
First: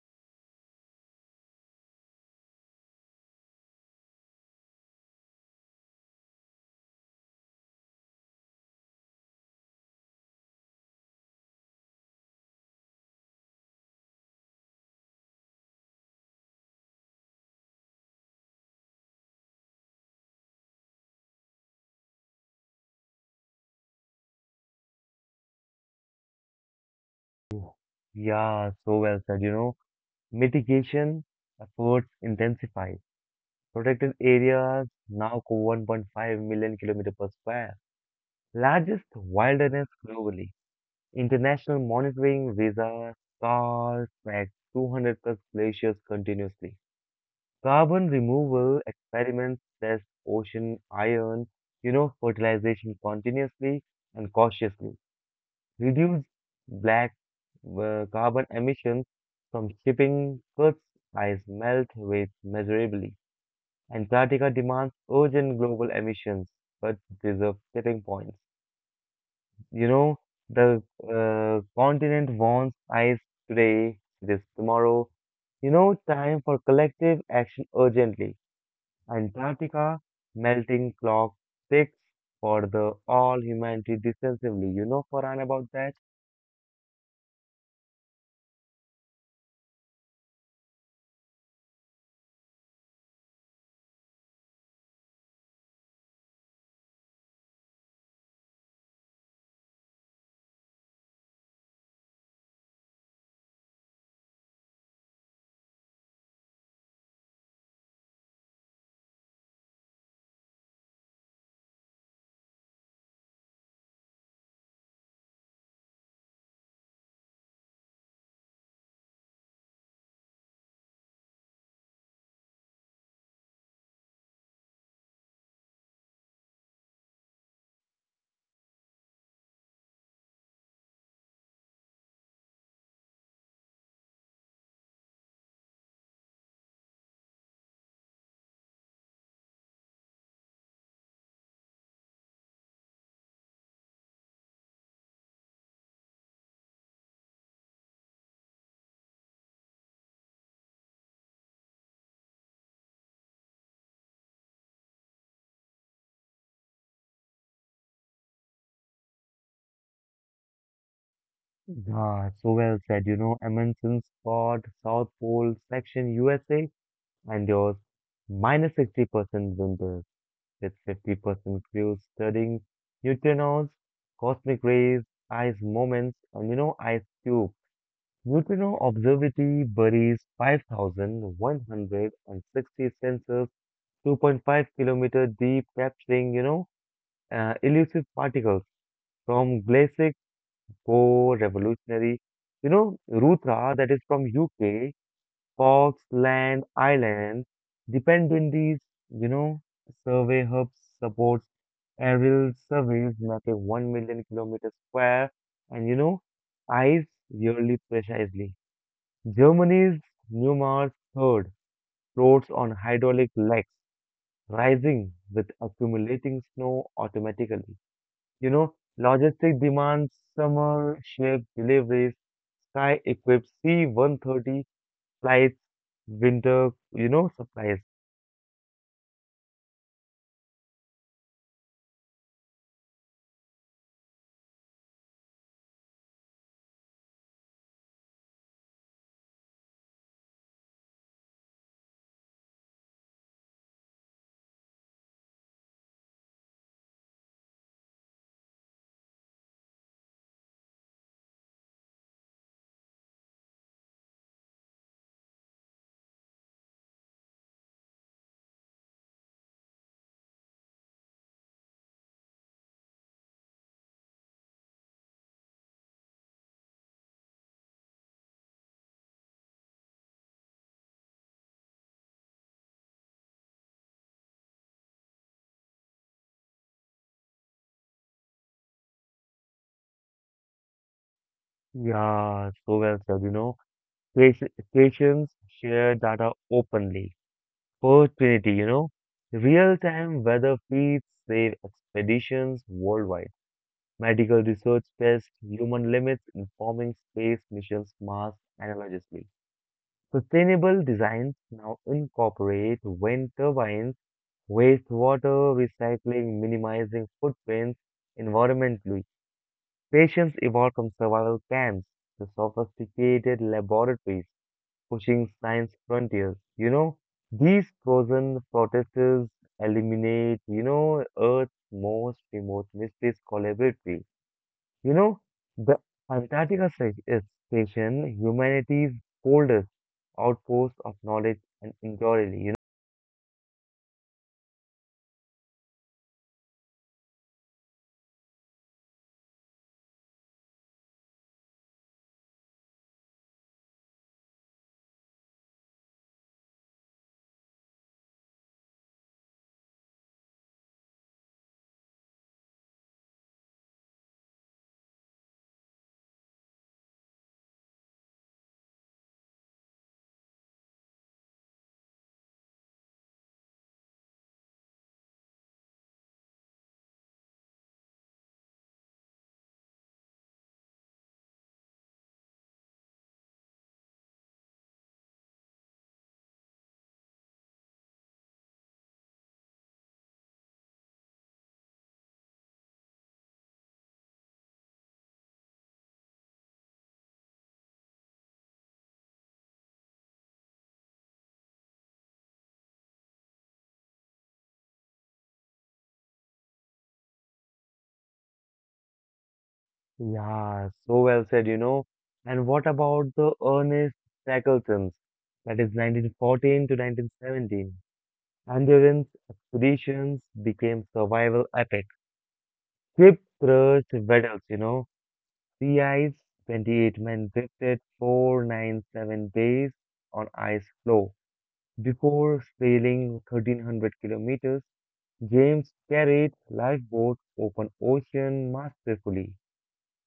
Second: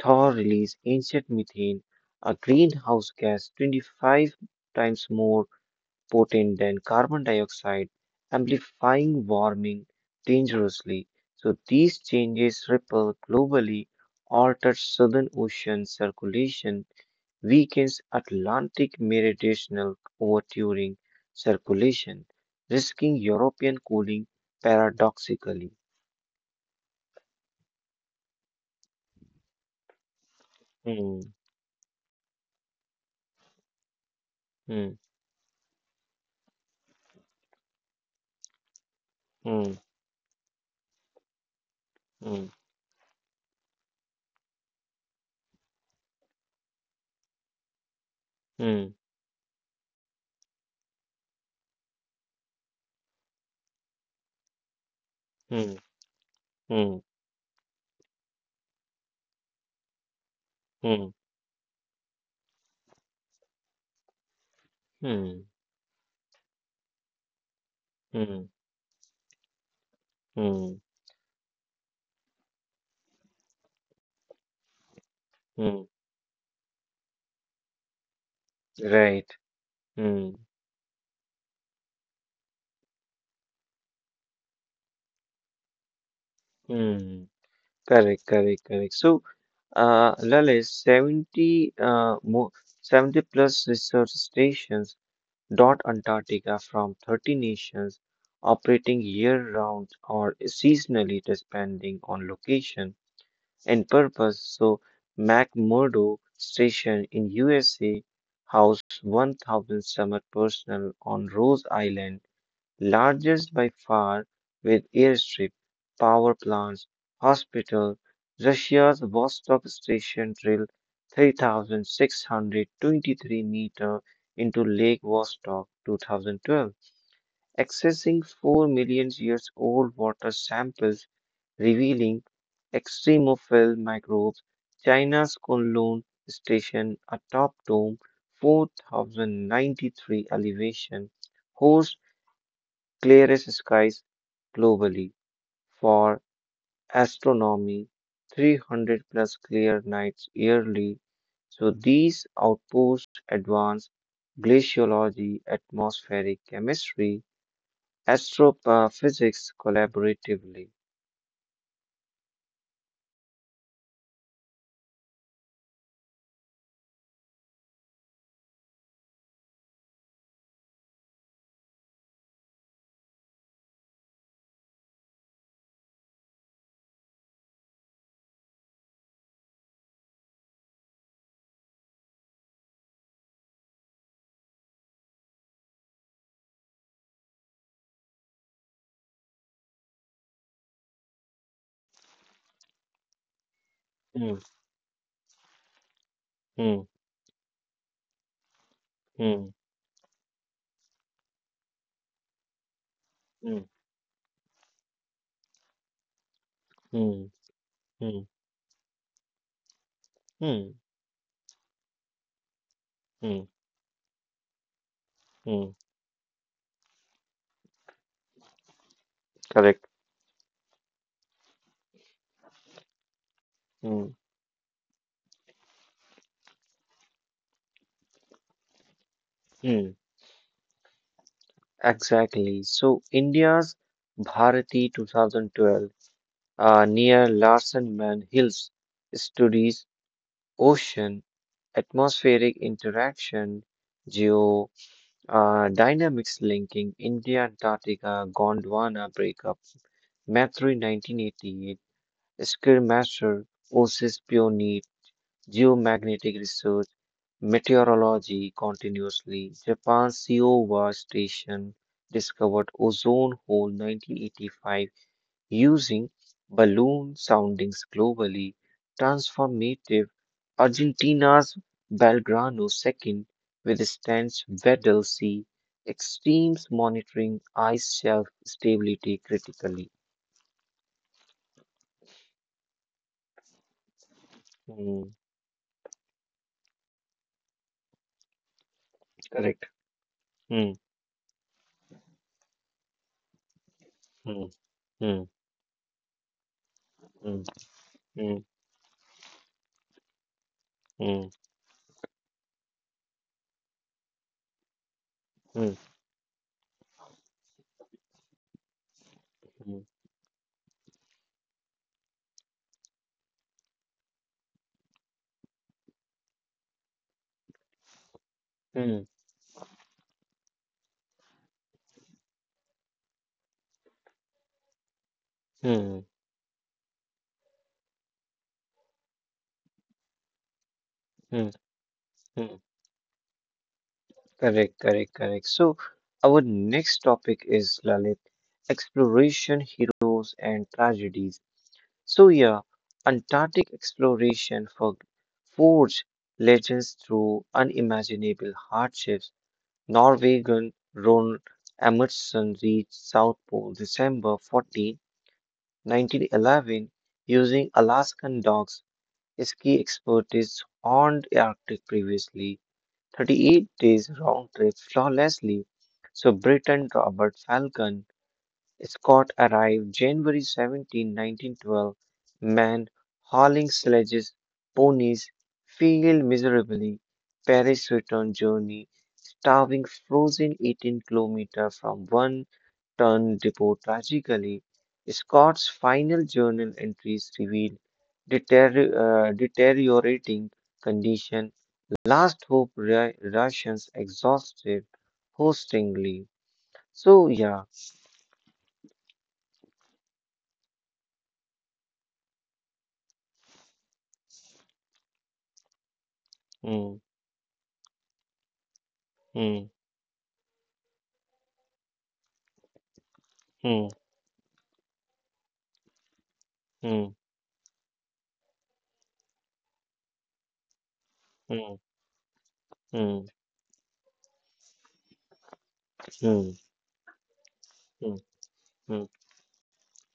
[SPEAKER 2] Thaw release ancient methane, a greenhouse gas 25 times more potent than carbon dioxide, amplifying warming dangerously. So these changes ripple globally, alter southern ocean circulation, weakens Atlantic meridional overturing circulation, risking European cooling paradoxically.
[SPEAKER 1] Oh, yeah, so well said. You know,
[SPEAKER 2] Hmm,
[SPEAKER 1] mitigation efforts intensify. Protected areas
[SPEAKER 2] hmm,
[SPEAKER 1] now cover 1.5 million kilometer per square. Largest
[SPEAKER 2] hmm,
[SPEAKER 1] wilderness globally. International
[SPEAKER 2] hmm,
[SPEAKER 1] monitoring visa calls back 200 plus glaciers continuously. Carbon removal
[SPEAKER 2] hmm,
[SPEAKER 1] experiments test ocean iron, fertilization continuously and cautiously.
[SPEAKER 2] hmm,
[SPEAKER 1] Reduce
[SPEAKER 2] hmm,
[SPEAKER 1] black carbon emissions from shipping goods
[SPEAKER 2] hmm,
[SPEAKER 1] ice melt rates measurably. Antarctica demands
[SPEAKER 2] hmm,
[SPEAKER 1] urgent global emissions, but deserves tipping points.
[SPEAKER 2] hmm,
[SPEAKER 1] You know,
[SPEAKER 2] hmm,
[SPEAKER 1] the continent wants ice today, this tomorrow. You
[SPEAKER 2] hmm.
[SPEAKER 1] know, time for collective action urgently.
[SPEAKER 2] Right.
[SPEAKER 1] Antarctica
[SPEAKER 2] Hmm,
[SPEAKER 1] melting clock ticks for the all humanity decisively. You know, Farhan, about that?
[SPEAKER 2] hmm. Correct, correct, correct. So, Lalit, 70 plus research stations dot Antarctica from 30 nations operating year-round or seasonally depending on location and purpose. So McMurdo Station in USA house 1,000 summer personnel on Rose Island largest by far, with airstrip, power plants, hospital. Russia's Vostok station drilled 3,623 meter into Lake Vostok 2012, accessing 4 million years old water samples revealing extremophile microbes. China's Kunlun station atop dome 4093 elevation hosts clearest skies globally for astronomy, 300 plus clear nights yearly. So these outposts advance glaciology, atmospheric chemistry, astrophysics collaboratively.
[SPEAKER 1] Ah, so well said. You know, Amundsen Scott, South Pole section USA, and yours 60% winter, with 50% crews studying neutrinos, cosmic rays, ice moments, and ice cube. Neutrino Observatory buries 5,160 sensors 2.5-kilometer deep, capturing, elusive particles from Glacic Core Revolutionary. You know, Ruthra, that is
[SPEAKER 2] Hmm.
[SPEAKER 1] from UK, Falkland
[SPEAKER 2] Hmm.
[SPEAKER 1] Island Dependencies, you
[SPEAKER 2] Hmm.
[SPEAKER 1] know, Survey Hub supports aerial surveys mapping 1 million kilometers square and, ice
[SPEAKER 2] Hmm.
[SPEAKER 1] yearly
[SPEAKER 2] Hmm. Hmm.
[SPEAKER 1] precisely. Germany's
[SPEAKER 2] Hmm.
[SPEAKER 1] Neumar's third floats on hydraulic
[SPEAKER 2] Hmm.
[SPEAKER 1] legs, rising with
[SPEAKER 2] Mm.
[SPEAKER 1] accumulating snow automatically. You know, logistic
[SPEAKER 2] Correct.
[SPEAKER 1] demands, summer shift deliveries, Sky equipped
[SPEAKER 2] Hmm.
[SPEAKER 1] C-130 supplies, winter supplies.
[SPEAKER 2] Hmm. Exactly. So India's Bharati 2012 near Larsen Man Hills studies ocean atmospheric interaction, geo dynamics linking India Antarctica Gondwana breakup, Mathuri 1988, Skirmasher, Osis Pioneer, geomagnetic research, meteorology continuously, Japan's Kiowa station discovered ozone hole 1985 using balloon soundings globally transformative. Argentina's Belgrano second with stance Weddell C. Extremes monitoring ice shelf stability critically.
[SPEAKER 1] Yeah, so well said, Station-
[SPEAKER 2] Mm,
[SPEAKER 1] Stations share data openly. Opportunity, you know.
[SPEAKER 2] correct.
[SPEAKER 1] Real-time weather
[SPEAKER 2] Hmm.
[SPEAKER 1] feeds save expeditions worldwide. Medical
[SPEAKER 2] Hmm.
[SPEAKER 1] research
[SPEAKER 2] Hmm.
[SPEAKER 1] tests human limits, informing space
[SPEAKER 2] Hmm.
[SPEAKER 1] missions mass
[SPEAKER 2] Hmm.
[SPEAKER 1] analogously. Sustainable
[SPEAKER 2] Hmm.
[SPEAKER 1] designs now incorporate wind turbines, wastewater
[SPEAKER 2] Hmm.
[SPEAKER 1] recycling, minimizing footprints environmentally.
[SPEAKER 2] Hmm.
[SPEAKER 1] Patients evolved from survival camps to sophisticated laboratories pushing science frontiers. You know, these frozen
[SPEAKER 2] Hmm.
[SPEAKER 1] protesters eliminate, Earth's most remote mysteries collaboratively. You know, the
[SPEAKER 2] Mm,
[SPEAKER 1] Antarctica is station, humanity's coldest outpost of knowledge
[SPEAKER 2] mm,
[SPEAKER 1] and inquiry, you
[SPEAKER 2] mm. Correct, correct, correct. So, our next topic is Lalit exploration, heroes, and tragedies. So yeah, Antarctic exploration for forged legends through unimaginable hardships. Norwegian Ron Amundsen reached South Pole December 14, 1911 using Alaskan dogs. Ski expertise on the Arctic previously. 38 days round trip flawlessly. So Britain Robert Falcon Scott arrived January 17, 1912, men hauling sledges, ponies, failed miserably. Paris return journey, starving frozen 18-kilometer from one ton depot tragically. Scott's final journal entries reveal deter- deteriorating condition, last hope Russians exhausted, hostingly. So yeah,
[SPEAKER 1] know. Yeah, so well said, And what about the Ernest Shackleton's? That is 1914 to
[SPEAKER 2] hmm,
[SPEAKER 1] 1917. Endurance
[SPEAKER 2] hmm,
[SPEAKER 1] expeditions became survival epic. Ship
[SPEAKER 2] hmm.
[SPEAKER 1] crushed vessels, you know. Sea ice, 28
[SPEAKER 2] Mm,
[SPEAKER 1] men drifted 497 days on ice floe.
[SPEAKER 2] mm,
[SPEAKER 1] Before
[SPEAKER 2] mm,
[SPEAKER 1] sailing 1300 kilometers, James carried
[SPEAKER 2] mm,
[SPEAKER 1] lifeboats open
[SPEAKER 2] mm,
[SPEAKER 1] ocean
[SPEAKER 2] mm,
[SPEAKER 1] masterfully.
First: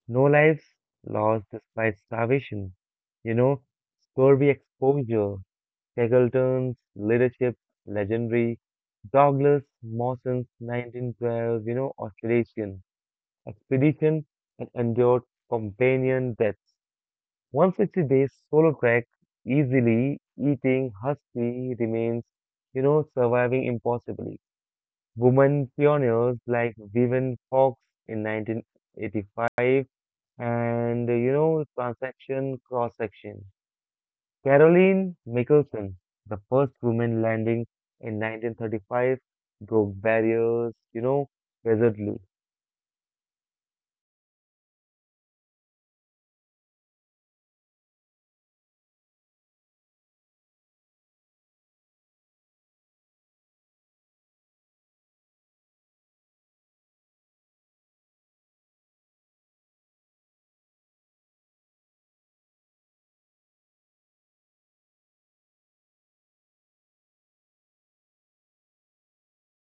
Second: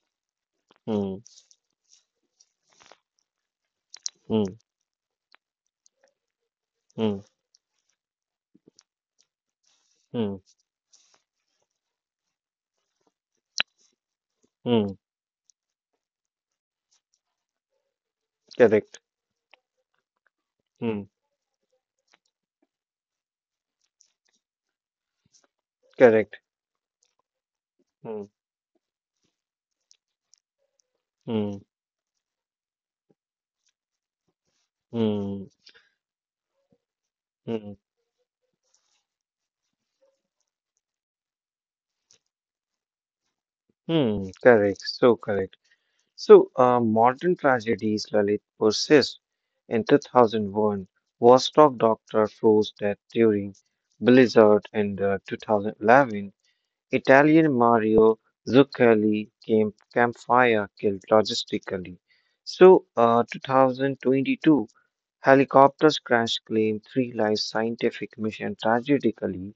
[SPEAKER 1] No lives
[SPEAKER 2] mm,
[SPEAKER 1] lost despite starvation, you know, scurvy
[SPEAKER 2] mm,
[SPEAKER 1] exposure, Shackleton's
[SPEAKER 2] mm,
[SPEAKER 1] leadership, legendary. Douglas
[SPEAKER 2] mm,
[SPEAKER 1] Mawson's 1912, Australasian expedition and
[SPEAKER 2] mm.
[SPEAKER 1] endured companion deaths. 160 days solo
[SPEAKER 2] Correct.
[SPEAKER 1] trek, easily eating
[SPEAKER 2] Mm,
[SPEAKER 1] husky remains, surviving impossibly. Women
[SPEAKER 2] correct.
[SPEAKER 1] pioneers like Vivian Fox in
[SPEAKER 2] Mm,
[SPEAKER 1] 1985 and,
[SPEAKER 2] mm,
[SPEAKER 1] transaction cross section. Caroline
[SPEAKER 2] mm,
[SPEAKER 1] Michelson, the first woman landing
[SPEAKER 2] mm,
[SPEAKER 1] in 1935, broke barriers, resolutely.
[SPEAKER 2] mm. Correct. So correct. So, modern tragedies, Lalit, persist. In 2001, Vostok doctor froze death during blizzard in the 2011. Italian Mario Zucchelli came campfire killed logistically. So, 2022 helicopters crash claimed three lives scientific mission tragically.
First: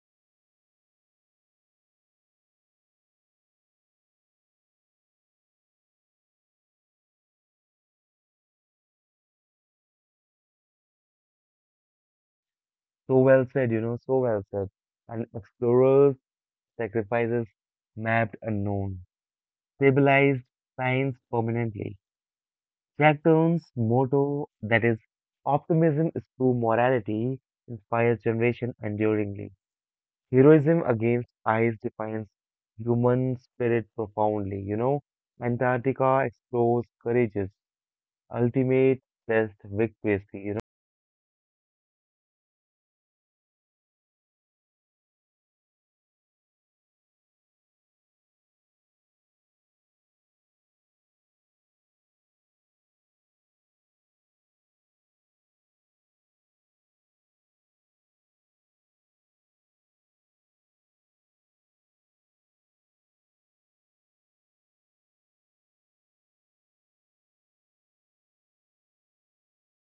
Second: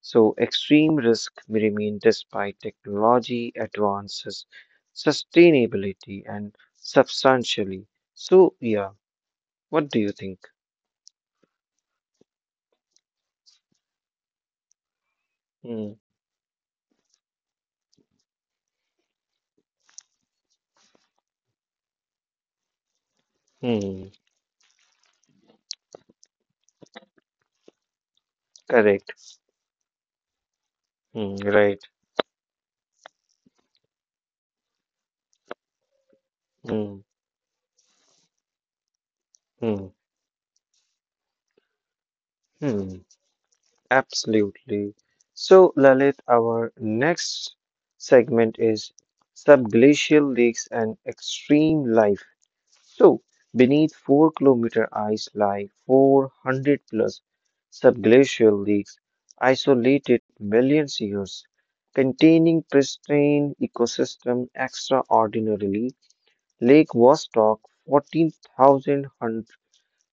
[SPEAKER 2] So, extreme risk remain despite technology advances, sustainability, and substantially. So, yeah, what do you think?
[SPEAKER 1] So well said, so well said. An
[SPEAKER 2] Hmm,
[SPEAKER 1] explorer's sacrifices mapped unknown, stabilized science permanently. Jackton's
[SPEAKER 2] hmm,
[SPEAKER 1] motto that is optimism is true morality inspires generation
[SPEAKER 2] correct.
[SPEAKER 1] enduringly. Heroism against
[SPEAKER 2] Hmm,
[SPEAKER 1] ice
[SPEAKER 2] right.
[SPEAKER 1] defines human spirit profoundly, you know. Antarctica explores
[SPEAKER 2] Hmm,
[SPEAKER 1] courage's ultimate best
[SPEAKER 2] hmm,
[SPEAKER 1] victory, you know.
[SPEAKER 2] hmm. Absolutely. So, Lalit, our next segment is subglacial lakes and extreme life. So, beneath 4-kilometer ice lie 400 plus subglacial lakes, isolated millions years, containing pristine ecosystem extraordinarily. Lake Vostok 14,000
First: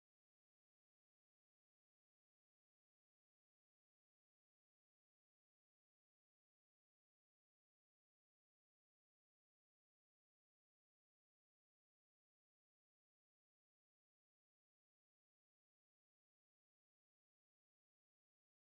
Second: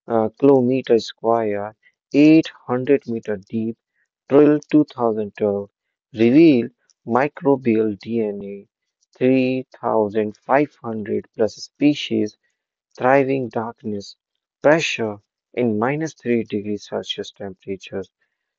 [SPEAKER 2] kilometer square, 800-meter deep, drill 2012, reveal microbial DNA, 3,500 plus species thriving darkness, pressure in minus 3 degrees Celsius temperatures.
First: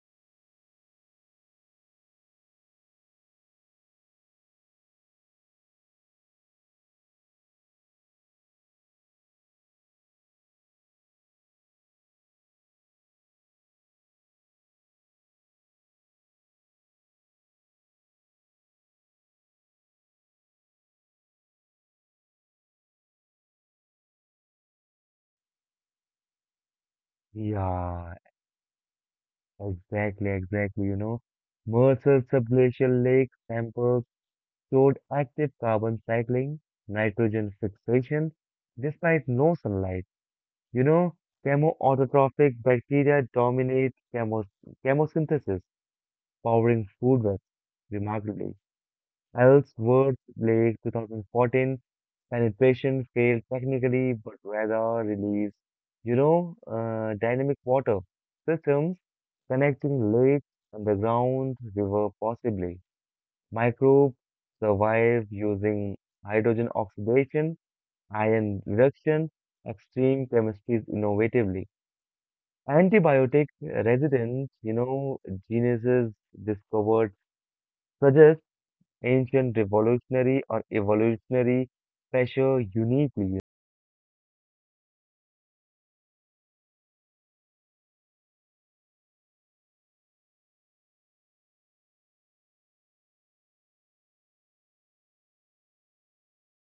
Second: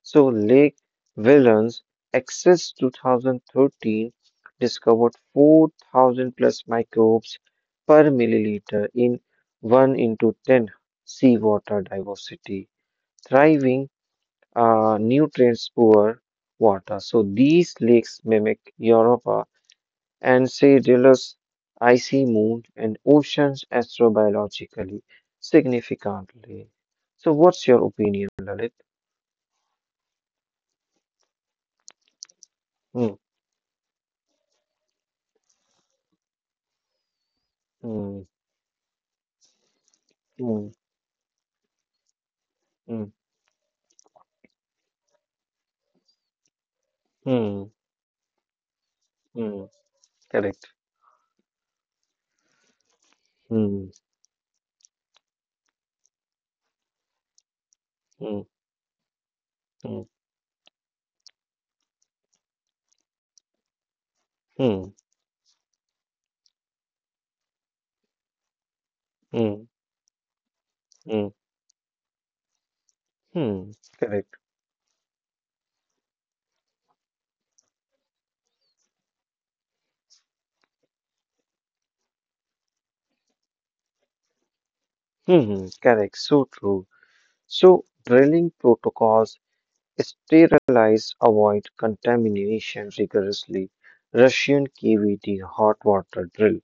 [SPEAKER 2] So Lake Willans Access 2013 discovered 4,000 plus microbes per milliliter in 1 into 10 seawater diversity, thriving nutrients poor water. So these lakes mimic Europe and sea drills, icy moon, and oceans astrobiologically significantly. So, what's your
[SPEAKER 1] Yeah,
[SPEAKER 2] opinion, Lalit?
[SPEAKER 1] exactly, you know. Mercer subglacial
[SPEAKER 2] Hmm,
[SPEAKER 1] lake samples showed active carbon cycling, nitrogen
[SPEAKER 2] hmm,
[SPEAKER 1] fixation, despite no sunlight.
[SPEAKER 2] hmm,
[SPEAKER 1] You know, chemoautotrophic
[SPEAKER 2] hmm,
[SPEAKER 1] bacteria dominate chemosynthesis, powering food webs
[SPEAKER 2] hmm,
[SPEAKER 1] remarkably.
[SPEAKER 2] hmm,
[SPEAKER 1] Ellsworth
[SPEAKER 2] correct.
[SPEAKER 1] Lake 2014 penetration failed
[SPEAKER 2] Hmm,
[SPEAKER 1] technically, but rather released, dynamic water
[SPEAKER 2] hmm,
[SPEAKER 1] systems
[SPEAKER 2] hmm,
[SPEAKER 1] connecting lakes, underground, river possibly. Microbes
[SPEAKER 2] hmm,
[SPEAKER 1] survive using hydrogen oxidation, iron reduction,
[SPEAKER 2] hmm,
[SPEAKER 1] extreme chemistries
[SPEAKER 2] hmm,
[SPEAKER 1] innovatively. Antibiotic
[SPEAKER 2] hmm, correct.
[SPEAKER 1] resident, geniuses discovered suggest ancient revolutionary or evolutionary pressure uniquely.
[SPEAKER 2] Hmm, hmm, correct. So true. So, drilling protocols sterilize, avoid contamination rigorously. Russian KVD hot water drill.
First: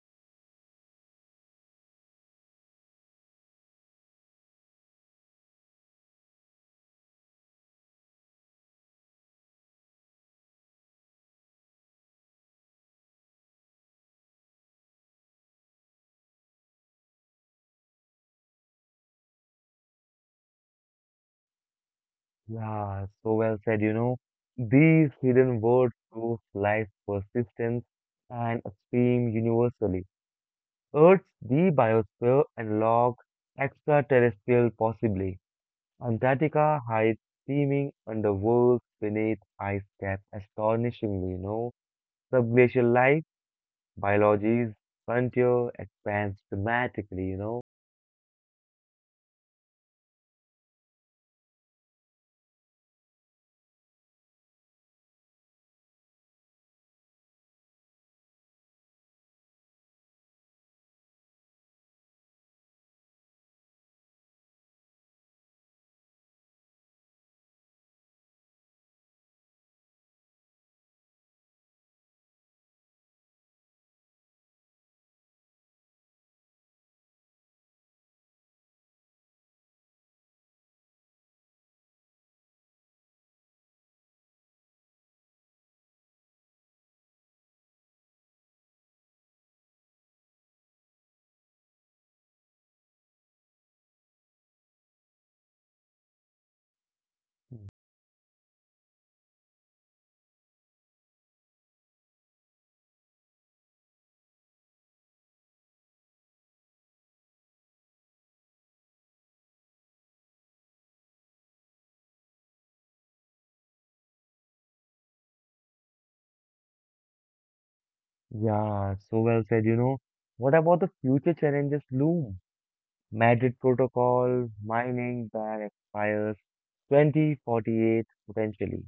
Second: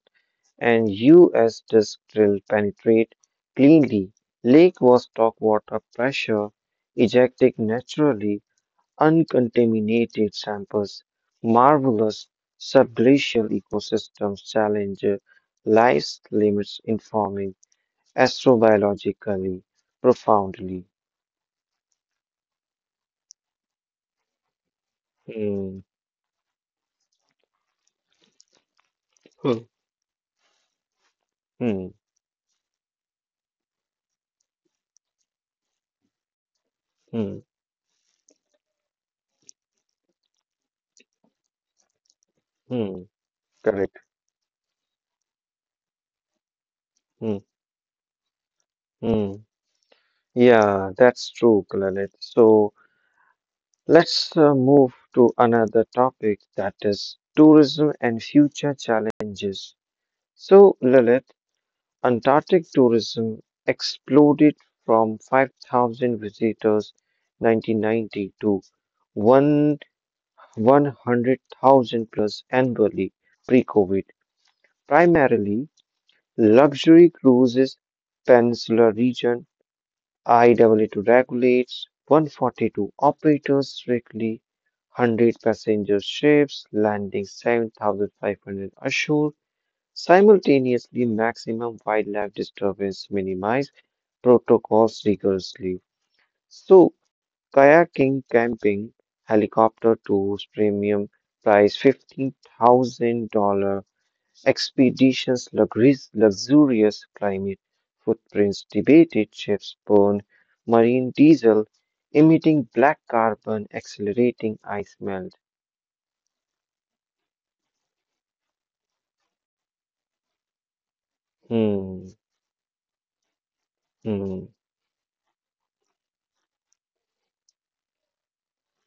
[SPEAKER 2] And US disk drill penetrate cleanly. Lake was stock water pressure, ejecting naturally uncontaminated samples. Marvelous subglacial ecosystems challenge life's limits, informing astrobiologically profoundly.
[SPEAKER 1] Yeah, so well said, you know. These hidden
[SPEAKER 2] Hmm.
[SPEAKER 1] words prove life's persistence and stream
[SPEAKER 2] Hmm.
[SPEAKER 1] universally. Earth's the
[SPEAKER 2] Hmm.
[SPEAKER 1] biosphere and log extraterrestrial possibly. Antarctica hides
[SPEAKER 2] Hmm.
[SPEAKER 1] steaming underworlds beneath ice caps astonishingly, you know. Subglacial
[SPEAKER 2] Hmm,
[SPEAKER 1] life,
[SPEAKER 2] correct.
[SPEAKER 1] biology's frontier expands dramatically, you
[SPEAKER 2] Hmm.
[SPEAKER 1] know.
[SPEAKER 2] Hmm. Yeah, that's true, Kalanet. So let's move to another topic that is tourism and future challenges. So, Lilith, Antarctic tourism exploded from 5,000 visitors 1990 to 1 100,000 plus annually pre-COVID, primarily luxury cruises, peninsula region, IEEE regulates 142 operators strictly, 100 passenger ships landing 7,500 ashore simultaneously, maximum wildlife disturbance, minimized. Protocols rigorously. So, kayaking, camping, helicopter tours, premium price $15,000 expeditions, luxurious climate footprints, debated ships burn, marine diesel, emitting black carbon, accelerating ice melt.
[SPEAKER 1] Yeah, so well said. You know, what about the future challenges
[SPEAKER 2] Hmm,
[SPEAKER 1] loom? Madrid
[SPEAKER 2] hmm,
[SPEAKER 1] Protocol, mining ban expires 2048 potentially.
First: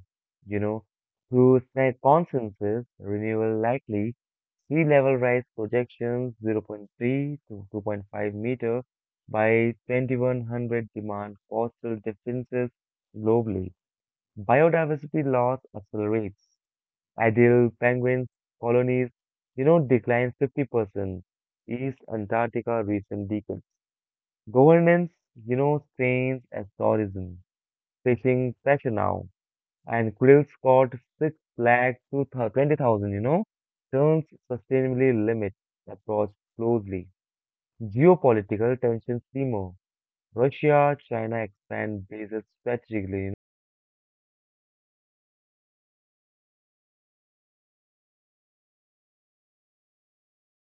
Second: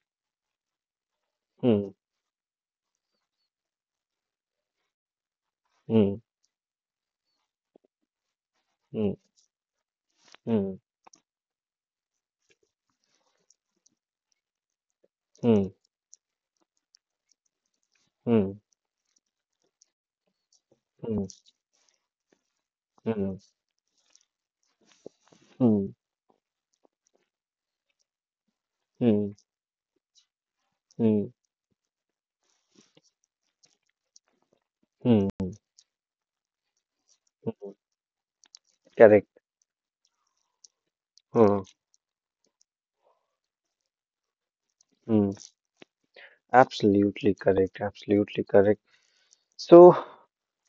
[SPEAKER 1] You know, through
[SPEAKER 2] hmm,
[SPEAKER 1] SNAC consensus, renewal likely, sea level rise
[SPEAKER 2] hmm,
[SPEAKER 1] projections 0 0.3 to 2.5 meter
[SPEAKER 2] hmm,
[SPEAKER 1] by 2100 demand coastal defenses globally. Biodiversity loss
[SPEAKER 2] hmm,
[SPEAKER 1] accelerates. Ideal penguins
[SPEAKER 2] hmm, hmm,
[SPEAKER 1] colonies, declined
[SPEAKER 2] hmm,
[SPEAKER 1] 50%. East Antarctica recent
[SPEAKER 2] hmm,
[SPEAKER 1] decades. Governance, strains as tourism. Fishing pressure now.
[SPEAKER 2] hmm,
[SPEAKER 1] And krill spot
[SPEAKER 2] hmm,
[SPEAKER 1] 6 lakh to 20,000. Turns sustainably
[SPEAKER 2] hmm,
[SPEAKER 1] limit approach closely.
[SPEAKER 2] hmm.
[SPEAKER 1] Geopolitical tensions
[SPEAKER 2] Correct.
[SPEAKER 1] simmer. Russia, China
[SPEAKER 2] Hmm,
[SPEAKER 1] expand bases strategically.
[SPEAKER 2] hmm. Absolutely correct. Absolutely correct. So,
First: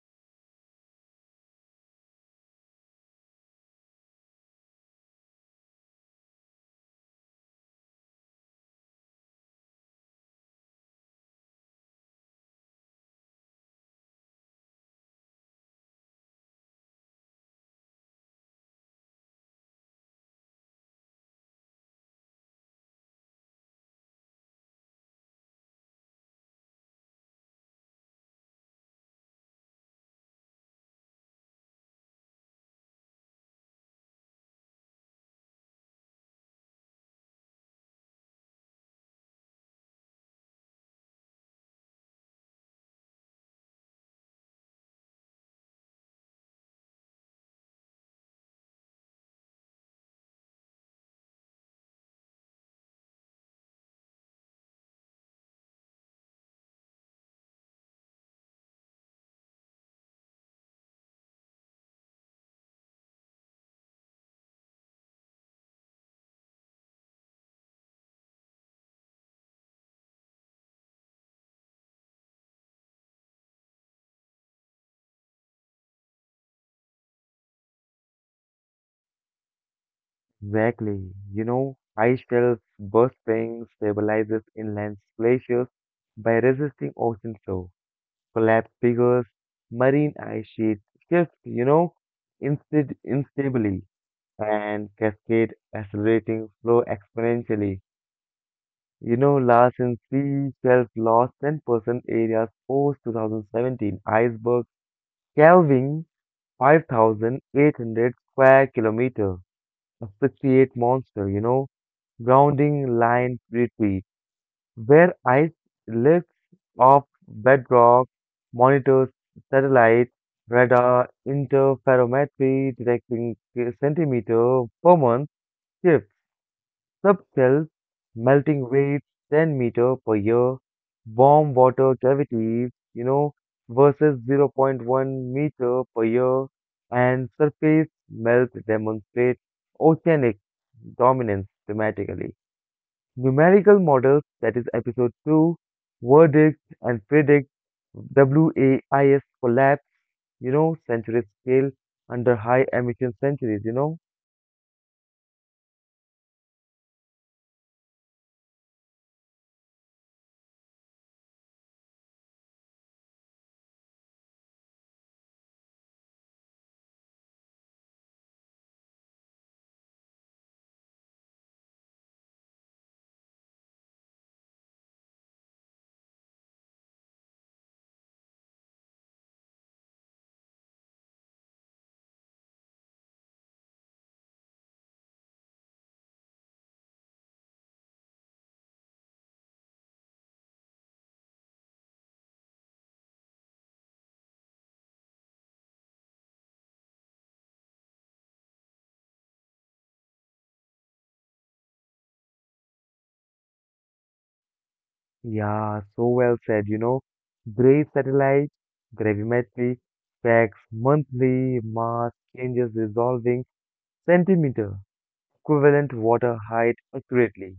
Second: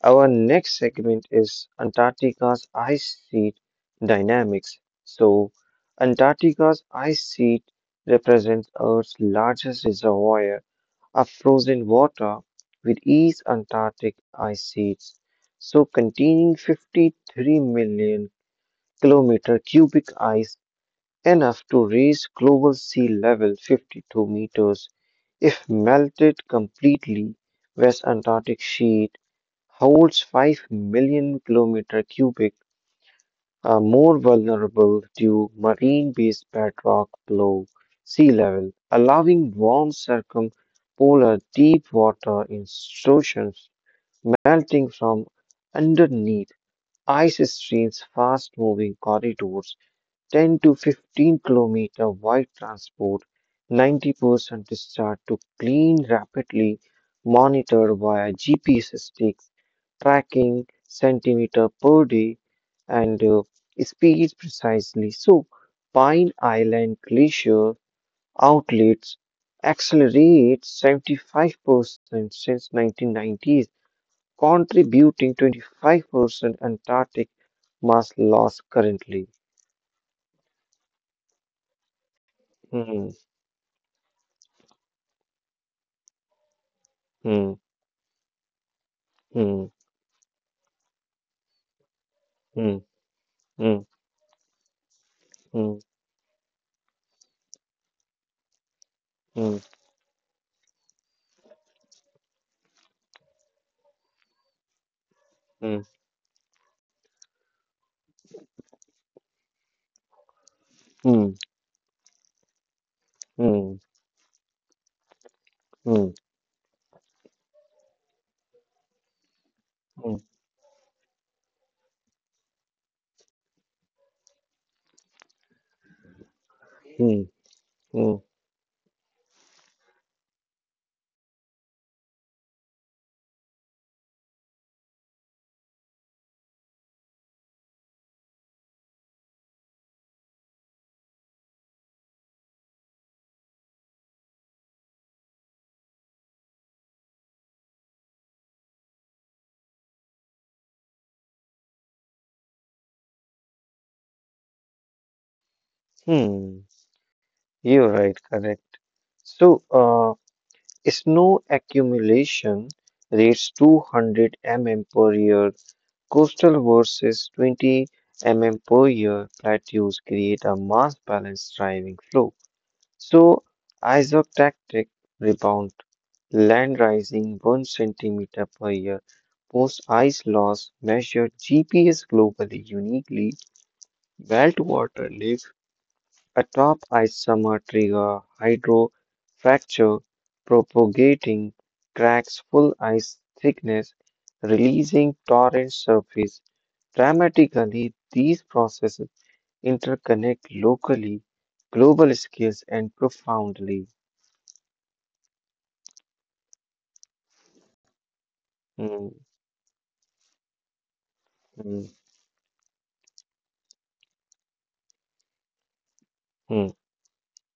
[SPEAKER 2] our next segment is Antarctica's ice sheet dynamics. So, Antarctica's ice sheet represents Earth's largest reservoir of frozen water, with East Antarctic ice sheets, so containing 53 million kilometer cubic ice, enough to raise global sea level 52 meters. If melted completely, West Antarctic sheet holds 5 million kilometer cubic are more vulnerable to marine-based bedrock below sea level, allowing warm circumpolar deep water in oceans melting from underneath ice streams fast-moving corridors 10 to 15 kilometer wide transport 90% discharge to clean rapidly monitored via GPS stick tracking centimeter per day and speed precisely. So, Pine Island Glacier outlets accelerate 75% since 1990s, contributing 25% Antarctic mass loss currently.
[SPEAKER 1] Exactly. You know, high shelf
[SPEAKER 2] Hmm,
[SPEAKER 1] bursting stabilizes inland glaciers by resisting ocean
[SPEAKER 2] hmm,
[SPEAKER 1] flow, collapse figures,
[SPEAKER 2] hmm,
[SPEAKER 1] marine ice sheets shift,
[SPEAKER 2] hmm,
[SPEAKER 1] instead instably
[SPEAKER 2] hmm,
[SPEAKER 1] and cascade
[SPEAKER 2] hmm, hmm,
[SPEAKER 1] accelerating flow exponentially. You know,
[SPEAKER 2] hmm,
[SPEAKER 1] Larsen sea shelf lost 10% areas post 2017 iceberg
[SPEAKER 2] hmm,
[SPEAKER 1] calving 5,800 square kilometer. Asphyxiate monster,
[SPEAKER 2] hmm,
[SPEAKER 1] you know. Grounding line
[SPEAKER 2] hmm,
[SPEAKER 1] retreat, where ice lifts off bedrock, monitors satellite,
[SPEAKER 2] hmm,
[SPEAKER 1] radar, interferometry, detecting centimeter per month shifts,
[SPEAKER 2] hmm,
[SPEAKER 1] subcells,
[SPEAKER 2] hmm,
[SPEAKER 1] melting rates 10 meter per year, warm water cavities, versus 0 0.1 meter per year, and surface melt demonstrate oceanic dominance dramatically. Numerical models, that is episode 2, verdicts and predict, WAIS collapse, century scale under high emission centuries, you know.
[SPEAKER 2] hmm. You're right, correct. So, snow accumulation rates 200 mm per year coastal versus 20 mm per year plateaus create a mass balance driving flow. So, isotactic rebound land rising 1 centimeter per year post ice loss measured GPS globally uniquely well to water level a atop isomers trigger hydrofracture, propagating cracks full ice thickness, releasing torrent surface. Dramatically, these processes interconnect locally, global scales, and profoundly.
[SPEAKER 1] Yeah, so well said, you know. Gray satellite,
[SPEAKER 2] Hmm,
[SPEAKER 1] gravimetry, facts, monthly,
[SPEAKER 2] hmm,
[SPEAKER 1] mass changes resolving, centimeter, equivalent water
[SPEAKER 2] hmm,
[SPEAKER 1] height accurately.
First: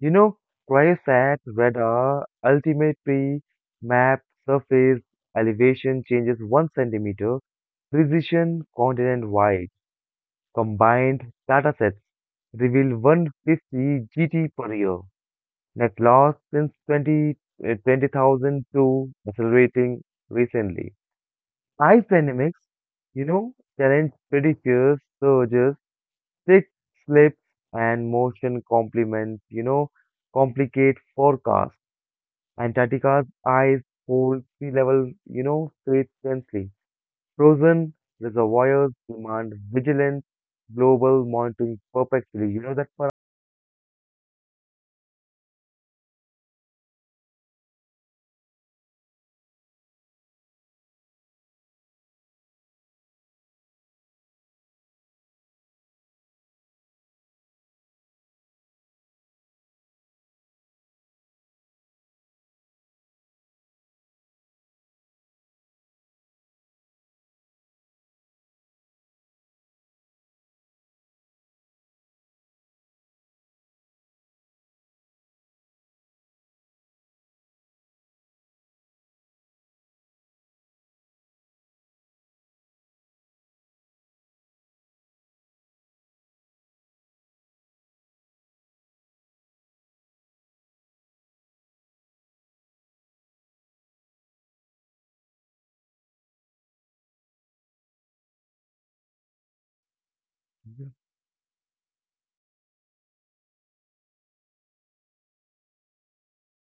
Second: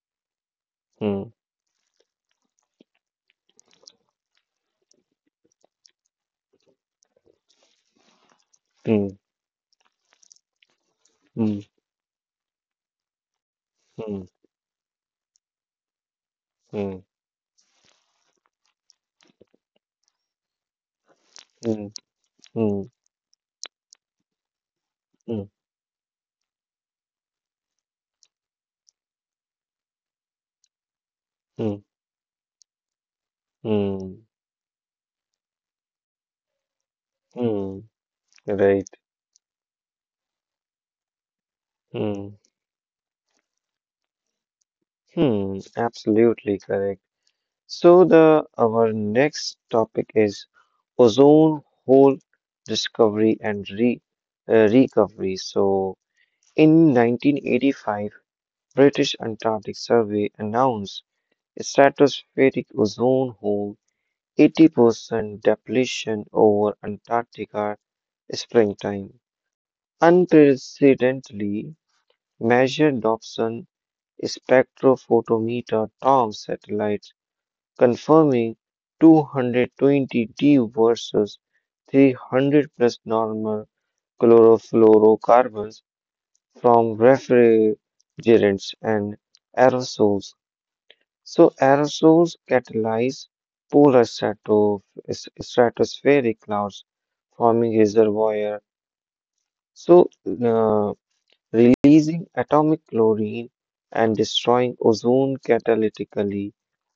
[SPEAKER 1] You know, Cryosat radar ultimately map surface elevation changes 1 centimeter, precision
[SPEAKER 2] hmm,
[SPEAKER 1] continent wide. Combined
[SPEAKER 2] hmm,
[SPEAKER 1] datasets reveal
[SPEAKER 2] hmm, hmm,
[SPEAKER 1] 150
[SPEAKER 2] hmm, hmm,
[SPEAKER 1] GT per year. Net loss since 20,002 accelerating recently. Ice dynamics,
[SPEAKER 2] hmm,
[SPEAKER 1] you know, challenge pretty fierce surges, thick slips, and motion complement, complicate
[SPEAKER 2] hmm,
[SPEAKER 1] forecast. Antarctica's ice
[SPEAKER 2] hmm, hmm,
[SPEAKER 1] holds sea level, creates densely.
[SPEAKER 2] hmm.
[SPEAKER 1] Frozen
[SPEAKER 2] Right.
[SPEAKER 1] reservoirs demand vigilant global monitoring
[SPEAKER 2] Hmm.
[SPEAKER 1] perpetually. You know that for us?
[SPEAKER 2] Hmm. Absolutely correct. So the our next topic is ozone hole discovery and recovery. So in 1985, British Antarctic Survey announced stratospheric ozone hole 80% depletion over Antarctica springtime. Unprecedentedly measured Dobson spectrophotometer TOM satellite confirming 220D versus 300 plus normal chlorofluorocarbons from refrigerants and aerosols. So, aerosols catalyze polar stratospheric clouds, forming reservoir. So, uh, releasing atomic chlorine and destroying ozone catalytically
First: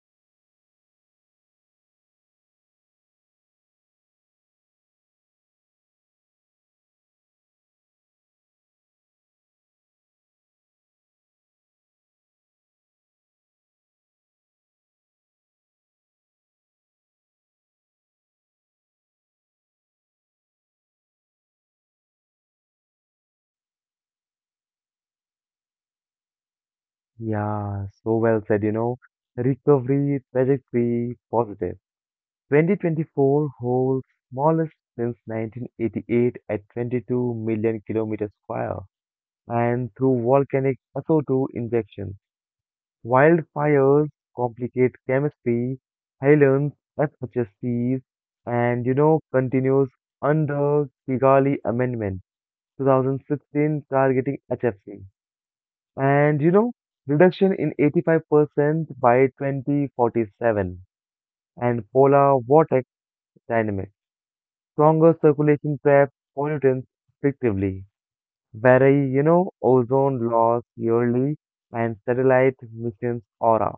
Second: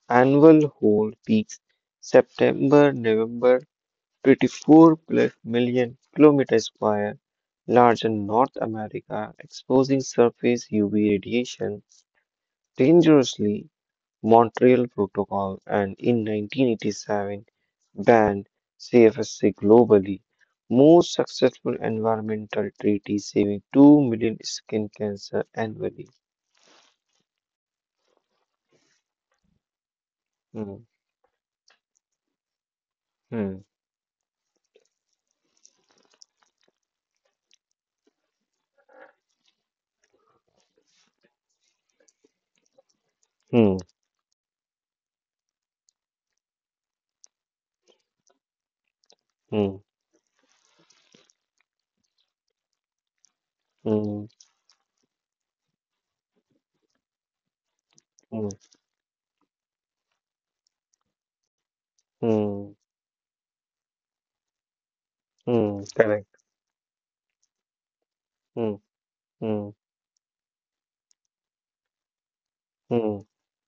[SPEAKER 2] annual hold peaks September November 24 plus million kilometers square larger North America exposing surface UV radiation dangerously Montreal Protocol and in 1987 banned CFSC globally most successful environmental treaty saving 2 million skin cancer annually.
[SPEAKER 1] Yeah, so well said, you know. Recovery
[SPEAKER 2] Hmm,
[SPEAKER 1] trajectory positive. 2024
[SPEAKER 2] hmm,
[SPEAKER 1] holds smallest since 1988 at 22 million kilometers square and through volcanic SO2 injection.
[SPEAKER 2] hmm,
[SPEAKER 1] Wildfires complicate chemistry, islands SHSCs, and continues
[SPEAKER 2] hmm,
[SPEAKER 1] under Kigali Amendment 2016
[SPEAKER 2] hmm,
[SPEAKER 1] targeting HFC and reduction in
[SPEAKER 2] hmm,
[SPEAKER 1] 85% by 2047 and polar
[SPEAKER 2] hmm.
[SPEAKER 1] vortex dynamics, stronger circulation
[SPEAKER 2] Mm,
[SPEAKER 1] traps
[SPEAKER 2] correct.
[SPEAKER 1] pollutants effectively,
[SPEAKER 2] Mm,
[SPEAKER 1] vary
[SPEAKER 2] mm,
[SPEAKER 1] ozone loss yearly and satellite missions
[SPEAKER 2] mm,
[SPEAKER 1] aura.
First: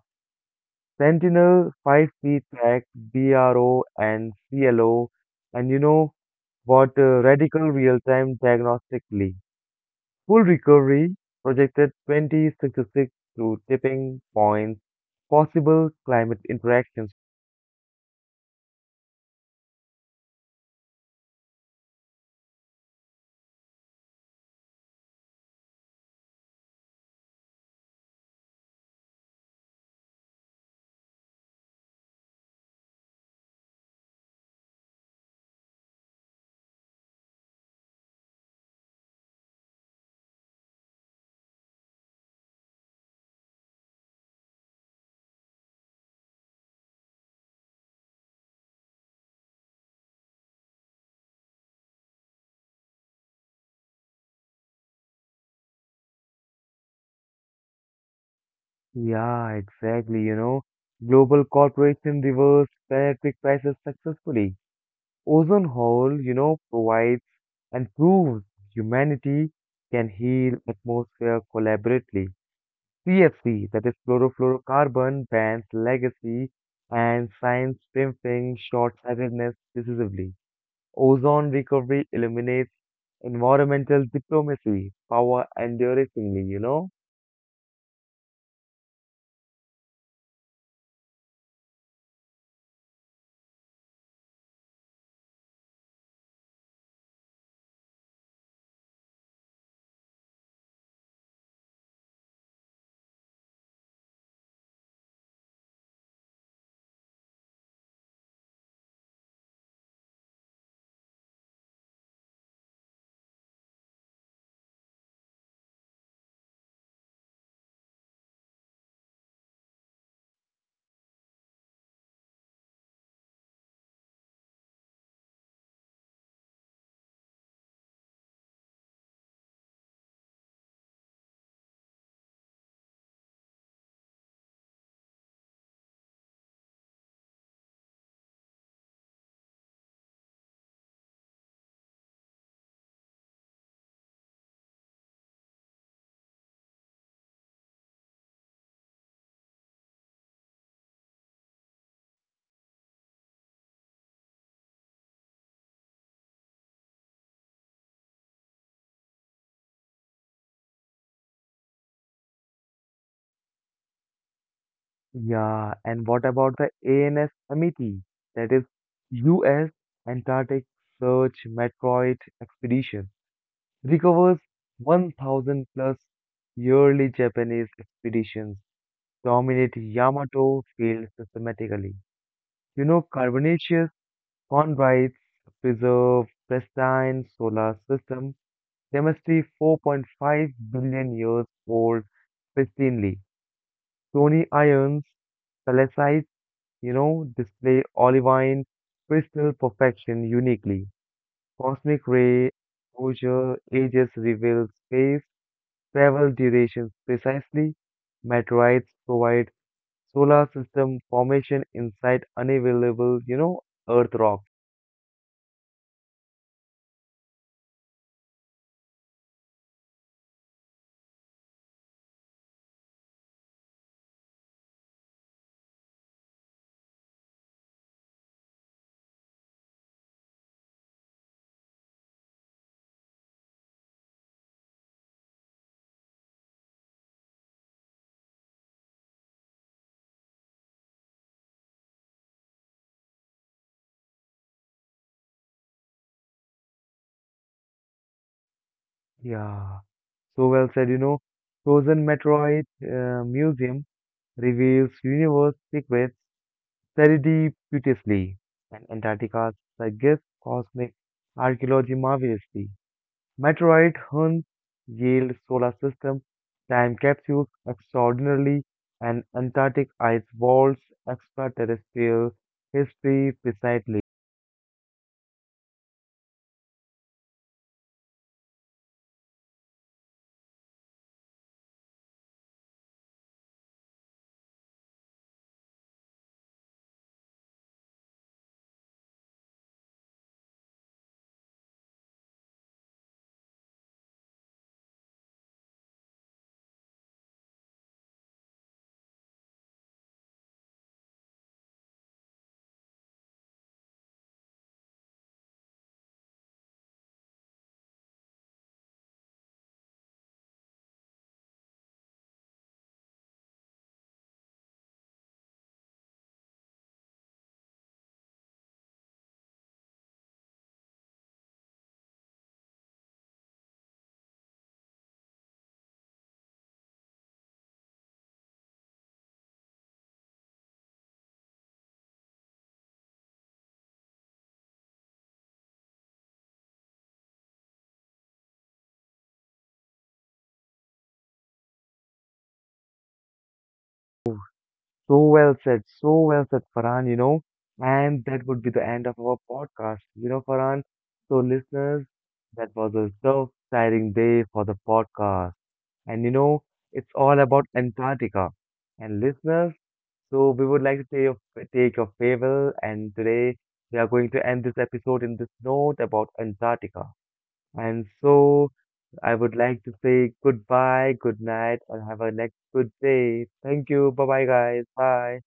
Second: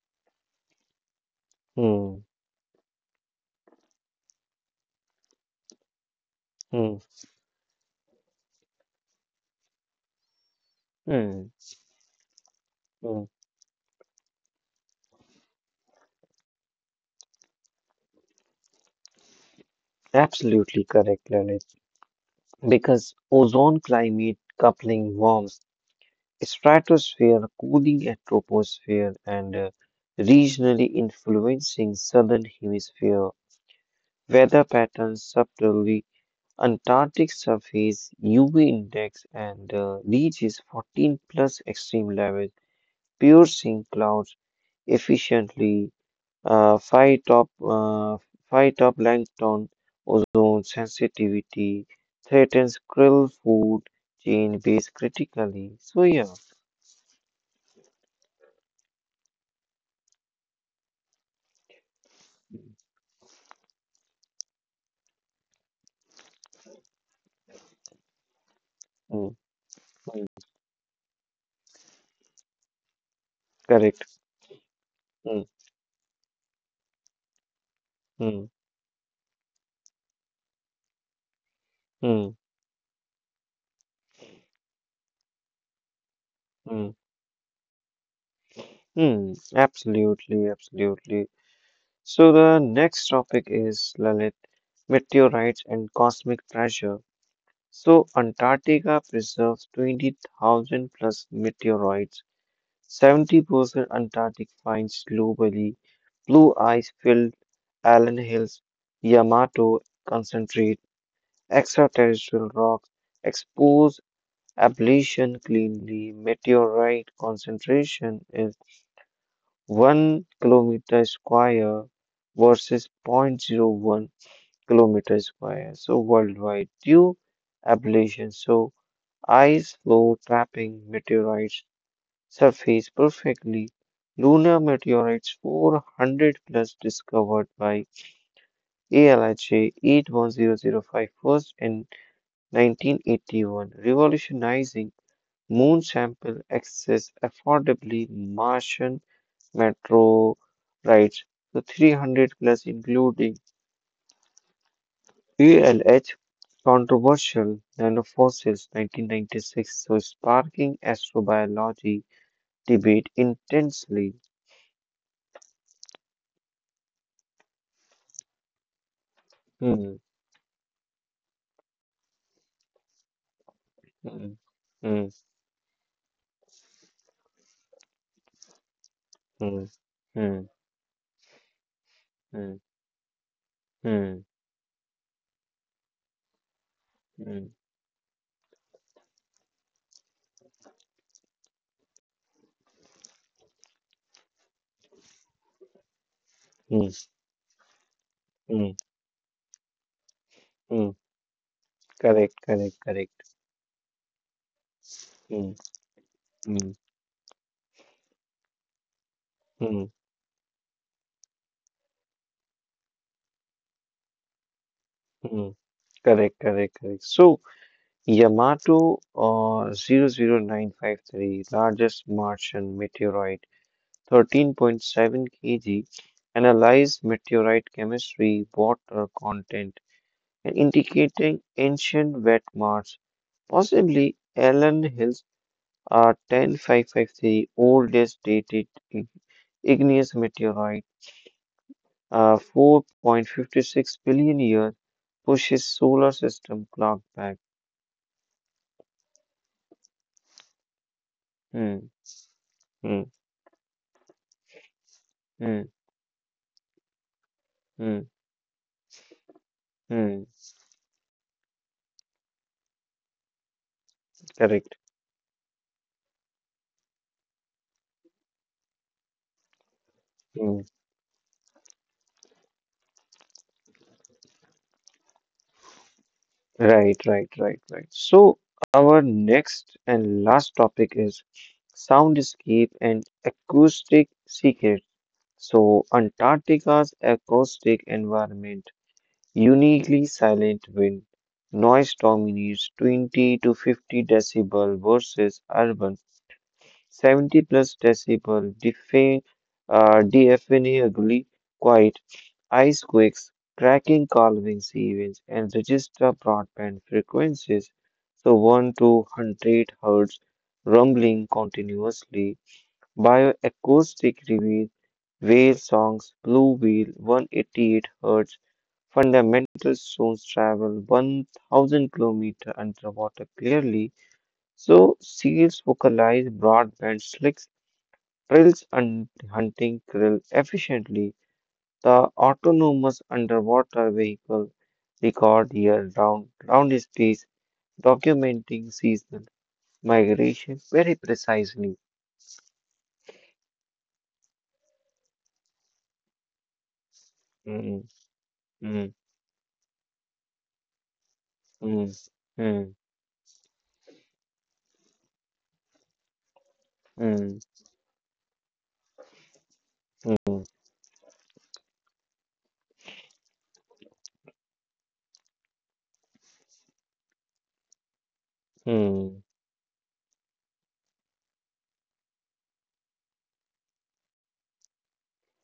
[SPEAKER 1] Sentinel, five
[SPEAKER 2] mm,
[SPEAKER 1] feet Feedback, BRO, and CLO, and you know what?
[SPEAKER 2] mm,
[SPEAKER 1] Radical real-time diagnostically. Full recovery
[SPEAKER 2] mm,
[SPEAKER 1] projected 2066
[SPEAKER 2] mm.
[SPEAKER 1] through tipping points, possible climate interactions.
[SPEAKER 2] Absolutely correct, Lalit. Because ozone climate coupling warms stratosphere, cooling at troposphere, and regionally influencing southern hemisphere weather patterns subtly. Antarctic surface UV index and reaches 14 plus extreme levels, piercing clouds efficiently. Uh, five top, uh, five top plankton, ozone sensitivity threatens krill food chain base critically. So yeah,
[SPEAKER 1] Yeah, exactly. You know, global corporation reverse planetary crisis successfully. Ozone hole, provides and proves
[SPEAKER 2] mm,
[SPEAKER 1] humanity can
[SPEAKER 2] mm,
[SPEAKER 1] heal atmosphere collaboratively. CFC, that is
[SPEAKER 2] correct.
[SPEAKER 1] chlorofluorocarbon,
[SPEAKER 2] Mm,
[SPEAKER 1] bans legacy and science
[SPEAKER 2] mm,
[SPEAKER 1] pimping short-sightedness decisively. Ozone recovery
[SPEAKER 2] mm,
[SPEAKER 1] eliminates environmental diplomacy, power enduringly, you
[SPEAKER 2] mm,
[SPEAKER 1] know?
[SPEAKER 2] mm, absolutely, absolutely. So the next topic is Lalit, meteorites and cosmic pressure. So Antarctica preserves 20,000 plus meteorites 70% Antarctic finds globally. Blue ice filled Allen Hills, Yamato concentrate, extraterrestrial rocks, exposed ablation cleanly, meteorite concentration is 1 kilometer square versus zero point zero 0.01-kilometer square. So worldwide due ablation. So ice flow trapping meteorites surface perfectly. Lunar meteorites 400 plus discovered by ALIJ 81005 first in 1981, revolutionizing moon sample access affordably Martian meteorites. The 300 plus including ALH controversial nanofossils 1996, so sparking astrobiology debate intensely.
[SPEAKER 1] Yeah, and what about the ANS Amity? That is U.S.
[SPEAKER 2] Hmm.
[SPEAKER 1] Antarctic Search Meteorite Expedition. Recovers
[SPEAKER 2] Mm, mm,
[SPEAKER 1] 1,000 plus yearly Japanese expeditions.
[SPEAKER 2] mm,
[SPEAKER 1] Dominate
[SPEAKER 2] mm,
[SPEAKER 1] Yamato field systematically.
[SPEAKER 2] mm,
[SPEAKER 1] You know, carbonaceous
[SPEAKER 2] mm,
[SPEAKER 1] chondrites preserve pristine
[SPEAKER 2] mm,
[SPEAKER 1] solar system. They must be 4.5 billion years old pristinely. Stony ions, salicylates,
[SPEAKER 2] mm,
[SPEAKER 1] display olivine
[SPEAKER 2] mm,
[SPEAKER 1] crystal perfection uniquely.
[SPEAKER 2] mm.
[SPEAKER 1] Cosmic
[SPEAKER 2] Correct,
[SPEAKER 1] ray
[SPEAKER 2] correct, correct.
[SPEAKER 1] exposure ages reveal space
[SPEAKER 2] Mm,
[SPEAKER 1] travel
[SPEAKER 2] mm,
[SPEAKER 1] durations precisely. Meteorites provide
[SPEAKER 2] mm,
[SPEAKER 1] solar system formation inside unavailable, Earth rock.
[SPEAKER 2] mm. Correct, correct, correct. So, Yamato 00953 largest Martian meteorite, 13.7 kg, analyze meteorite chemistry, water content, and indicating ancient wet Mars, possibly Allen Hill 10553, oldest dated igneous meteorite, 4.56 billion years, pushes solar system clock back.
[SPEAKER 1] Yeah, so well said. You know,
[SPEAKER 2] Hmm,
[SPEAKER 1] Frozen Metroid
[SPEAKER 2] hmm,
[SPEAKER 1] Museum reveals universe
[SPEAKER 2] hmm,
[SPEAKER 1] secrets
[SPEAKER 2] hmm,
[SPEAKER 1] serendipitously, and Antarctica
[SPEAKER 2] hmm.
[SPEAKER 1] suggests cosmic archaeology marvelously. Metroid hunts
[SPEAKER 2] Correct.
[SPEAKER 1] Yale solar system, time capsules extraordinarily, and Antarctic ice
[SPEAKER 2] Hmm.
[SPEAKER 1] walls extraterrestrial history precisely.
[SPEAKER 2] Right, right, right, right. So, our next and last topic is soundscape and acoustic secret. So, Antarctica's acoustic environment uniquely silent wind noise dominates 20 to 50 decibel versus urban 70 plus decibel deafeningly quiet ice quakes cracking calvings events and register broadband frequencies so 1 to 100 hertz rumbling continuously bioacoustic reveal whale songs, Blue Whale, 188 hertz fundamental stones travel 1,000 km underwater clearly. So seals vocalize broadband slicks, trills and hunting krill efficiently. The autonomous underwater vehicle record year round space documenting seasonal migration very precisely.
[SPEAKER 1] So well said, Farhan, you know.
[SPEAKER 2] Mm,
[SPEAKER 1] And that would be the
[SPEAKER 2] mm,
[SPEAKER 1] end of our podcast, you know, Farhan. So,
[SPEAKER 2] mm,
[SPEAKER 1] listeners, that
[SPEAKER 2] mm,
[SPEAKER 1] was a so exciting day for the podcast. And, you know, it's all
[SPEAKER 2] mm,
[SPEAKER 1] about Antarctica. And, listeners,
[SPEAKER 2] mm.
[SPEAKER 1] so we would like to take your farewell. And today, we are going to end this episode in this note about Antarctica. And so, I
[SPEAKER 2] Mm.
[SPEAKER 1] would like to say goodbye, good night, and have a next good day. Thank you. Bye bye, guys. Bye.